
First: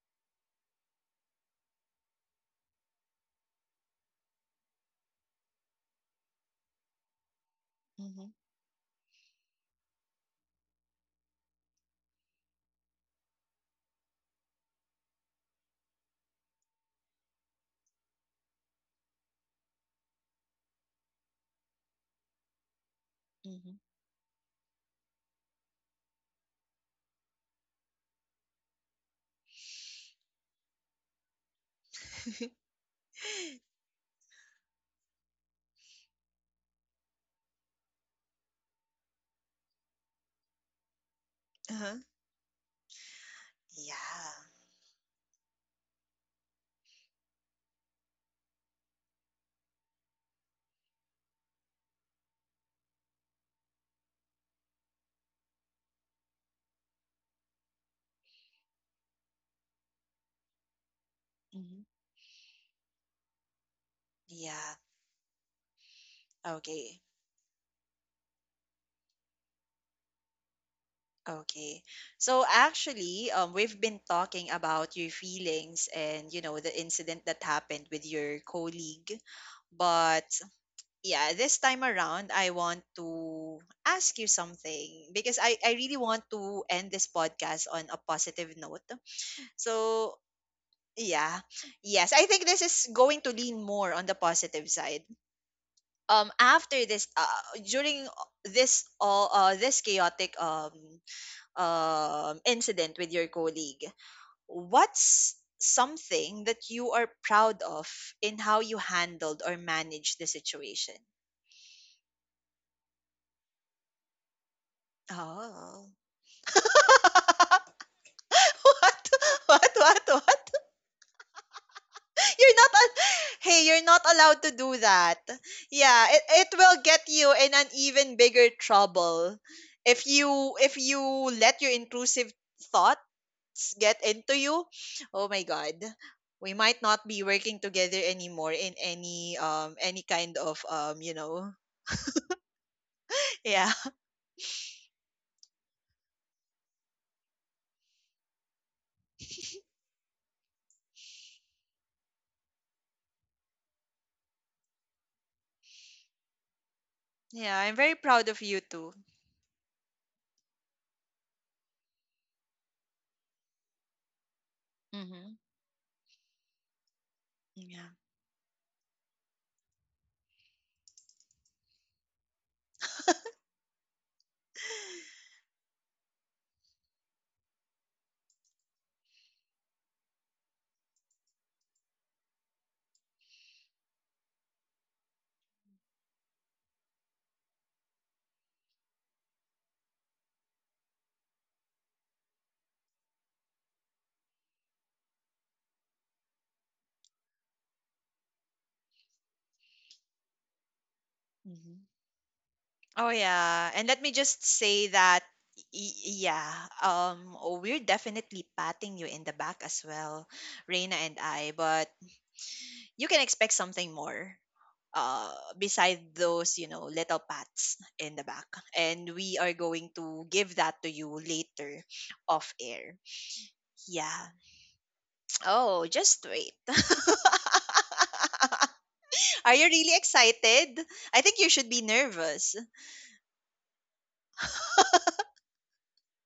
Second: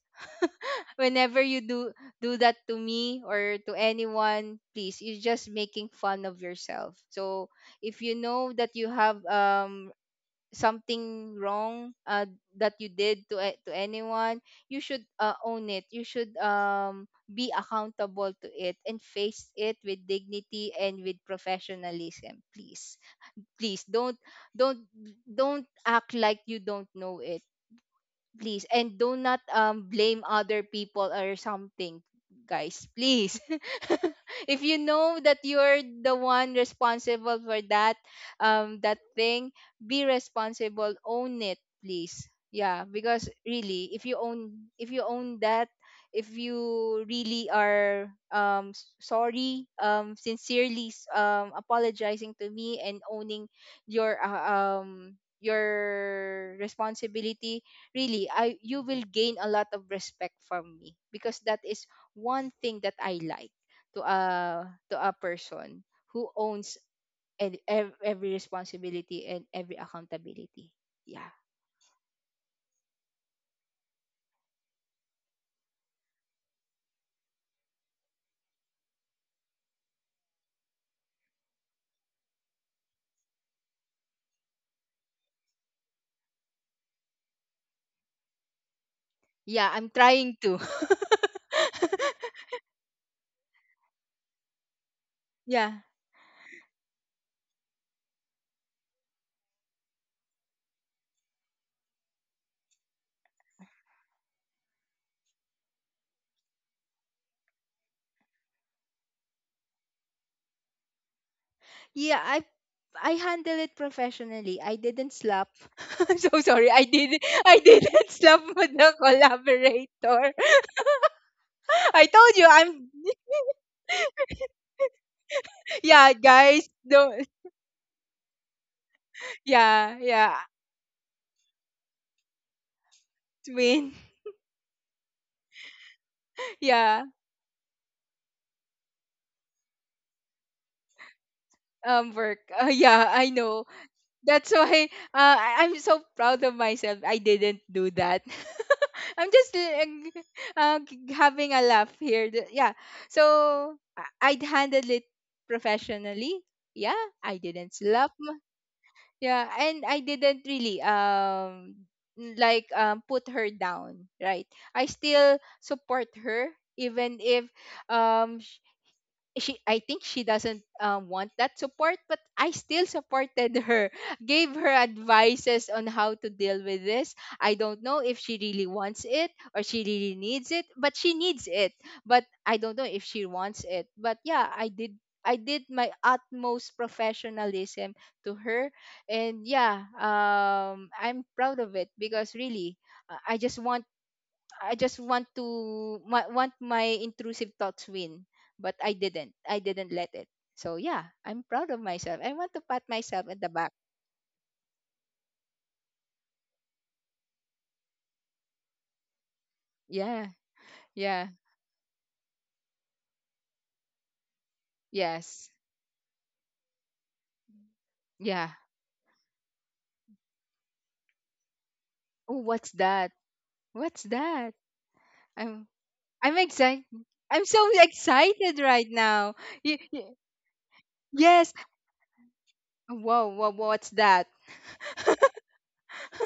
[SPEAKER 2] whenever you do do that to me or to anyone, please, you're just making fun of yourself. So if you
[SPEAKER 1] Mhm,
[SPEAKER 2] know that you have um something wrong, uh, that you did to a- to anyone, you should uh, own it. You should um be accountable to it and face it with dignity and with professionalism, please.
[SPEAKER 1] mhm.
[SPEAKER 2] Please don't don't don't act like you don't know it, please. And do not um blame other people or something,
[SPEAKER 1] *laughs*
[SPEAKER 2] guys, please. *laughs* If you know that you're the one responsible for that, um that thing, be responsible, own it,
[SPEAKER 1] Uh-huh.
[SPEAKER 2] please. Yeah. Because really, if you
[SPEAKER 1] Yeah.
[SPEAKER 2] own, if you own that, if you really are um s- sorry, um sincerely s- um apologizing to me and owning your uh, um your responsibility, really, I you will gain a lot of respect from me, because that is
[SPEAKER 1] Mhm.
[SPEAKER 2] one thing that I like, to a,
[SPEAKER 1] Yeah.
[SPEAKER 2] to a person who owns
[SPEAKER 1] Okay.
[SPEAKER 2] and ev- every responsibility and every accountability. Yeah.
[SPEAKER 1] Okay. So actually, um, we've been talking about your feelings and, you know, the incident that happened with your colleague. But yeah, this time around, I want to ask you something because I, I really want to end this podcast on a positive note.
[SPEAKER 2] Yeah, I'm
[SPEAKER 1] So
[SPEAKER 2] trying to
[SPEAKER 1] yeah, yes, I
[SPEAKER 2] *laughs*
[SPEAKER 1] think this is going to lean more on the positive side.
[SPEAKER 2] yeah,
[SPEAKER 1] Um, after this, uh, during this all uh, this chaotic um um, incident with your colleague, what's something that you are proud of in how you handled or managed the situation?
[SPEAKER 2] yeah. I i handle it professionally. I didn't slap.
[SPEAKER 1] Oh.
[SPEAKER 2] *laughs* I'm so sorry,
[SPEAKER 1] *laughs*
[SPEAKER 2] i didn't I
[SPEAKER 1] What?
[SPEAKER 2] didn't *laughs* slap with the
[SPEAKER 1] What? What?
[SPEAKER 2] collaborator.
[SPEAKER 1] What?
[SPEAKER 2] *laughs* I told you,
[SPEAKER 1] You're not.
[SPEAKER 2] I'm
[SPEAKER 1] Al- hey, you're not
[SPEAKER 2] *laughs*
[SPEAKER 1] allowed to do that. Yeah,
[SPEAKER 2] yeah,
[SPEAKER 1] it, it
[SPEAKER 2] guys,
[SPEAKER 1] will get
[SPEAKER 2] don't.
[SPEAKER 1] you in an even bigger trouble
[SPEAKER 2] Yeah,
[SPEAKER 1] if
[SPEAKER 2] yeah.
[SPEAKER 1] you, if you let your intrusive
[SPEAKER 2] Twin.
[SPEAKER 1] get into you, oh my god, we
[SPEAKER 2] *laughs*
[SPEAKER 1] might not
[SPEAKER 2] Yeah.
[SPEAKER 1] be working together anymore in any um any kind of um you know.
[SPEAKER 2] Um work. Uh, yeah, I know.
[SPEAKER 1] *laughs* Yeah.
[SPEAKER 2] That's why, uh, I- I'm so proud of myself. I didn't do that. *laughs* I'm just uh, g- uh, g- having a laugh here. Th- Yeah. So I- I'd handle it professionally. Yeah, I
[SPEAKER 1] Yeah,
[SPEAKER 2] didn't
[SPEAKER 1] I'm very
[SPEAKER 2] slap.
[SPEAKER 1] proud
[SPEAKER 2] M-
[SPEAKER 1] of you too.
[SPEAKER 2] Yeah, and I didn't really um like um put her down, right? I
[SPEAKER 1] Mm-hmm.
[SPEAKER 2] still support her, even if
[SPEAKER 1] Yeah.
[SPEAKER 2] um she I think she doesn't um, want that support, but I still supported her, *laughs* gave her advices on how to deal with this. I don't know if she really wants it or she really needs it, but she needs it. But I don't know if she wants it. But yeah, I did I did my utmost professionalism to her, and yeah, um, I'm proud of it because really, uh, I just want I just want to my, want my intrusive thoughts win, but I didn't. I didn't let it. So yeah, I'm proud of
[SPEAKER 1] Mm-hmm.
[SPEAKER 2] myself. I want to pat
[SPEAKER 1] Oh
[SPEAKER 2] myself at the
[SPEAKER 1] yeah,
[SPEAKER 2] back.
[SPEAKER 1] and let me just say that y- yeah, um, oh, we're definitely patting you in the back as well,
[SPEAKER 2] Yeah,
[SPEAKER 1] Reina and
[SPEAKER 2] yeah,
[SPEAKER 1] I. But you can expect something more, uh,
[SPEAKER 2] yes,
[SPEAKER 1] beside those, you know, little pats in the back,
[SPEAKER 2] yeah.
[SPEAKER 1] and we are going to give that to you later
[SPEAKER 2] Oh,
[SPEAKER 1] off
[SPEAKER 2] what's
[SPEAKER 1] air.
[SPEAKER 2] that? What's
[SPEAKER 1] Yeah.
[SPEAKER 2] that? I'm
[SPEAKER 1] Oh, just
[SPEAKER 2] I'm
[SPEAKER 1] wait.
[SPEAKER 2] excited. I'm so excited right now.
[SPEAKER 1] *laughs* Are you
[SPEAKER 2] Y-
[SPEAKER 1] really
[SPEAKER 2] y-
[SPEAKER 1] excited? I think you
[SPEAKER 2] yes.
[SPEAKER 1] should be nervous.
[SPEAKER 2] Whoa, whoa, what's that?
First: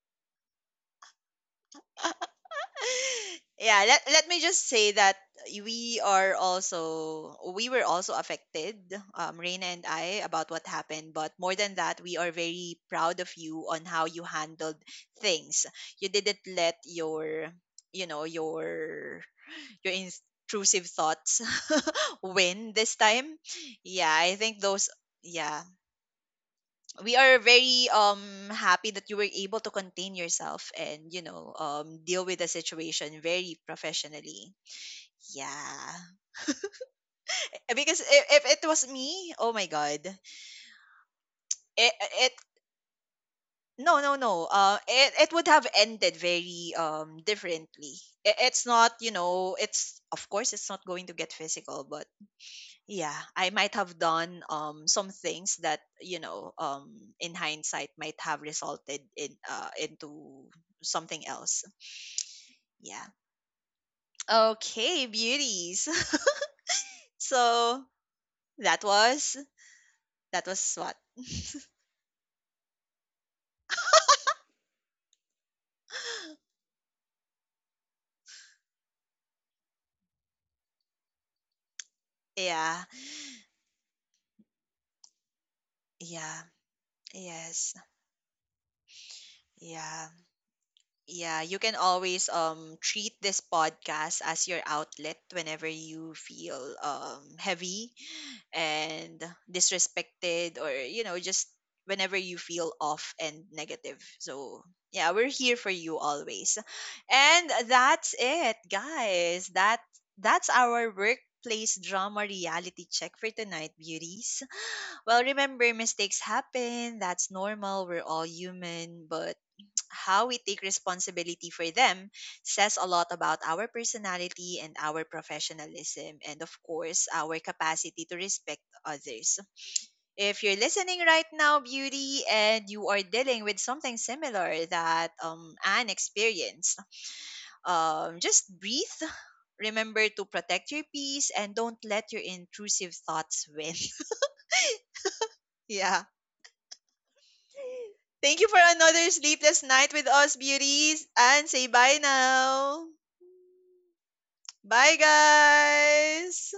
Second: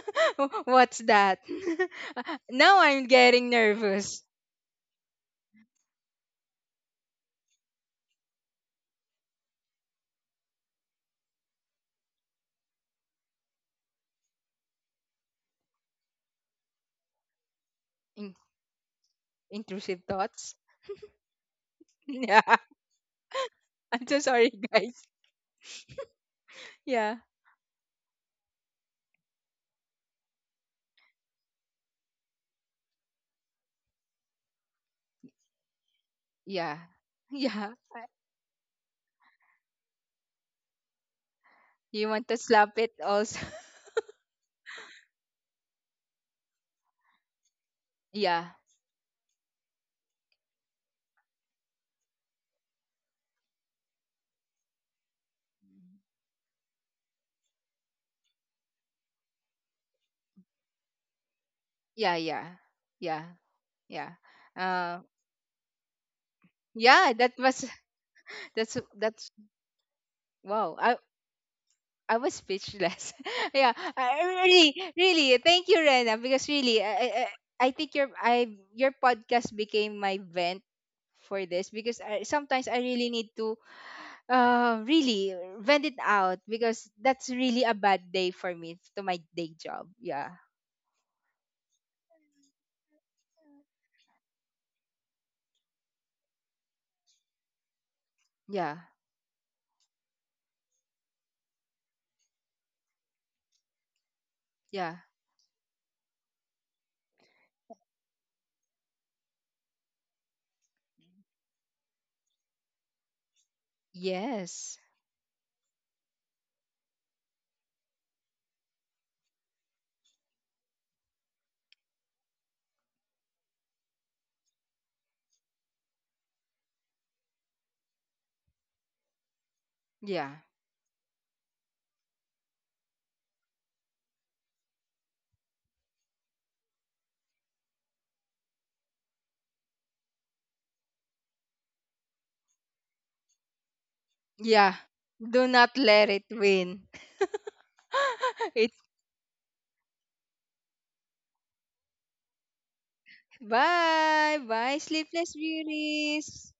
[SPEAKER 2] *laughs* What's that? *laughs*
[SPEAKER 1] *laughs*
[SPEAKER 2] Now I'm getting
[SPEAKER 1] Yeah, let,
[SPEAKER 2] nervous.
[SPEAKER 1] let me just say that we are also we were also affected, um, Reina and I, about what happened. But more than that, we are very proud of you on how you handled things. You didn't let your, you know,
[SPEAKER 2] In-
[SPEAKER 1] your your
[SPEAKER 2] Intrusive thoughts.
[SPEAKER 1] intrusive thoughts *laughs*
[SPEAKER 2] *laughs* Yeah.
[SPEAKER 1] win this time.
[SPEAKER 2] I'm
[SPEAKER 1] Yeah,
[SPEAKER 2] so
[SPEAKER 1] I
[SPEAKER 2] sorry,
[SPEAKER 1] think those,
[SPEAKER 2] guys.
[SPEAKER 1] yeah,
[SPEAKER 2] Yeah.
[SPEAKER 1] we are very um happy that you were able to contain yourself and you know um deal with the situation very professionally. Yeah.
[SPEAKER 2] Yeah. *laughs* Yeah.
[SPEAKER 1] Eh, because if, if it was me, oh my god, it,
[SPEAKER 2] You want
[SPEAKER 1] it
[SPEAKER 2] to slap it also. *laughs*
[SPEAKER 1] no no no uh it, it would have ended very um differently. It,
[SPEAKER 2] Yeah.
[SPEAKER 1] it's not, you know, it's of course it's not going to get physical, but yeah, I might have done um some things that you know um in hindsight might have resulted in uh into something else.
[SPEAKER 2] Yeah, yeah.
[SPEAKER 1] Yeah.
[SPEAKER 2] Yeah. Yeah. Uh,
[SPEAKER 1] Okay, beauties.
[SPEAKER 2] yeah,
[SPEAKER 1] *laughs*
[SPEAKER 2] that was
[SPEAKER 1] So
[SPEAKER 2] *laughs* that's
[SPEAKER 1] that
[SPEAKER 2] that's
[SPEAKER 1] was, that
[SPEAKER 2] wow.
[SPEAKER 1] was
[SPEAKER 2] I
[SPEAKER 1] what.
[SPEAKER 2] I was speechless. *laughs* Yeah. I, really, really, thank you, Rena, because really, I, I I I think your I your podcast became my vent for this, because I, sometimes I
[SPEAKER 1] Yeah.
[SPEAKER 2] really need to uh really vent it out,
[SPEAKER 1] Yeah.
[SPEAKER 2] because that's really a
[SPEAKER 1] Yes.
[SPEAKER 2] bad day for me to my day job.
[SPEAKER 1] Yeah.
[SPEAKER 2] Yeah.
[SPEAKER 1] Yeah, you can always um treat this podcast as your outlet whenever you feel um heavy
[SPEAKER 2] Yeah.
[SPEAKER 1] and disrespected, or you know just whenever you feel off and negative, so
[SPEAKER 2] Yeah.
[SPEAKER 1] yeah, we're here for you always. And that's it, guys. That, that's our workplace drama reality check for tonight, beauties.
[SPEAKER 2] Yes.
[SPEAKER 1] Well, remember, mistakes happen, that's normal, we're all human, but how we take responsibility for them says a lot about our personality and our professionalism, and of course, our capacity to respect others.
[SPEAKER 2] Yeah.
[SPEAKER 1] If you're listening right now, Beauty, and you are dealing with something similar that, um, Anne experienced, um, just breathe. Remember to protect your peace and don't let your intrusive thoughts win.
[SPEAKER 2] Yeah. Do
[SPEAKER 1] *laughs*
[SPEAKER 2] not
[SPEAKER 1] Yeah.
[SPEAKER 2] let it win.
[SPEAKER 1] Thank you
[SPEAKER 2] *laughs*
[SPEAKER 1] for
[SPEAKER 2] it's
[SPEAKER 1] another sleepless night with us, beauties, and say bye now.
[SPEAKER 2] Bye. Bye,
[SPEAKER 1] Bye,
[SPEAKER 2] sleepless beauties.
[SPEAKER 1] guys.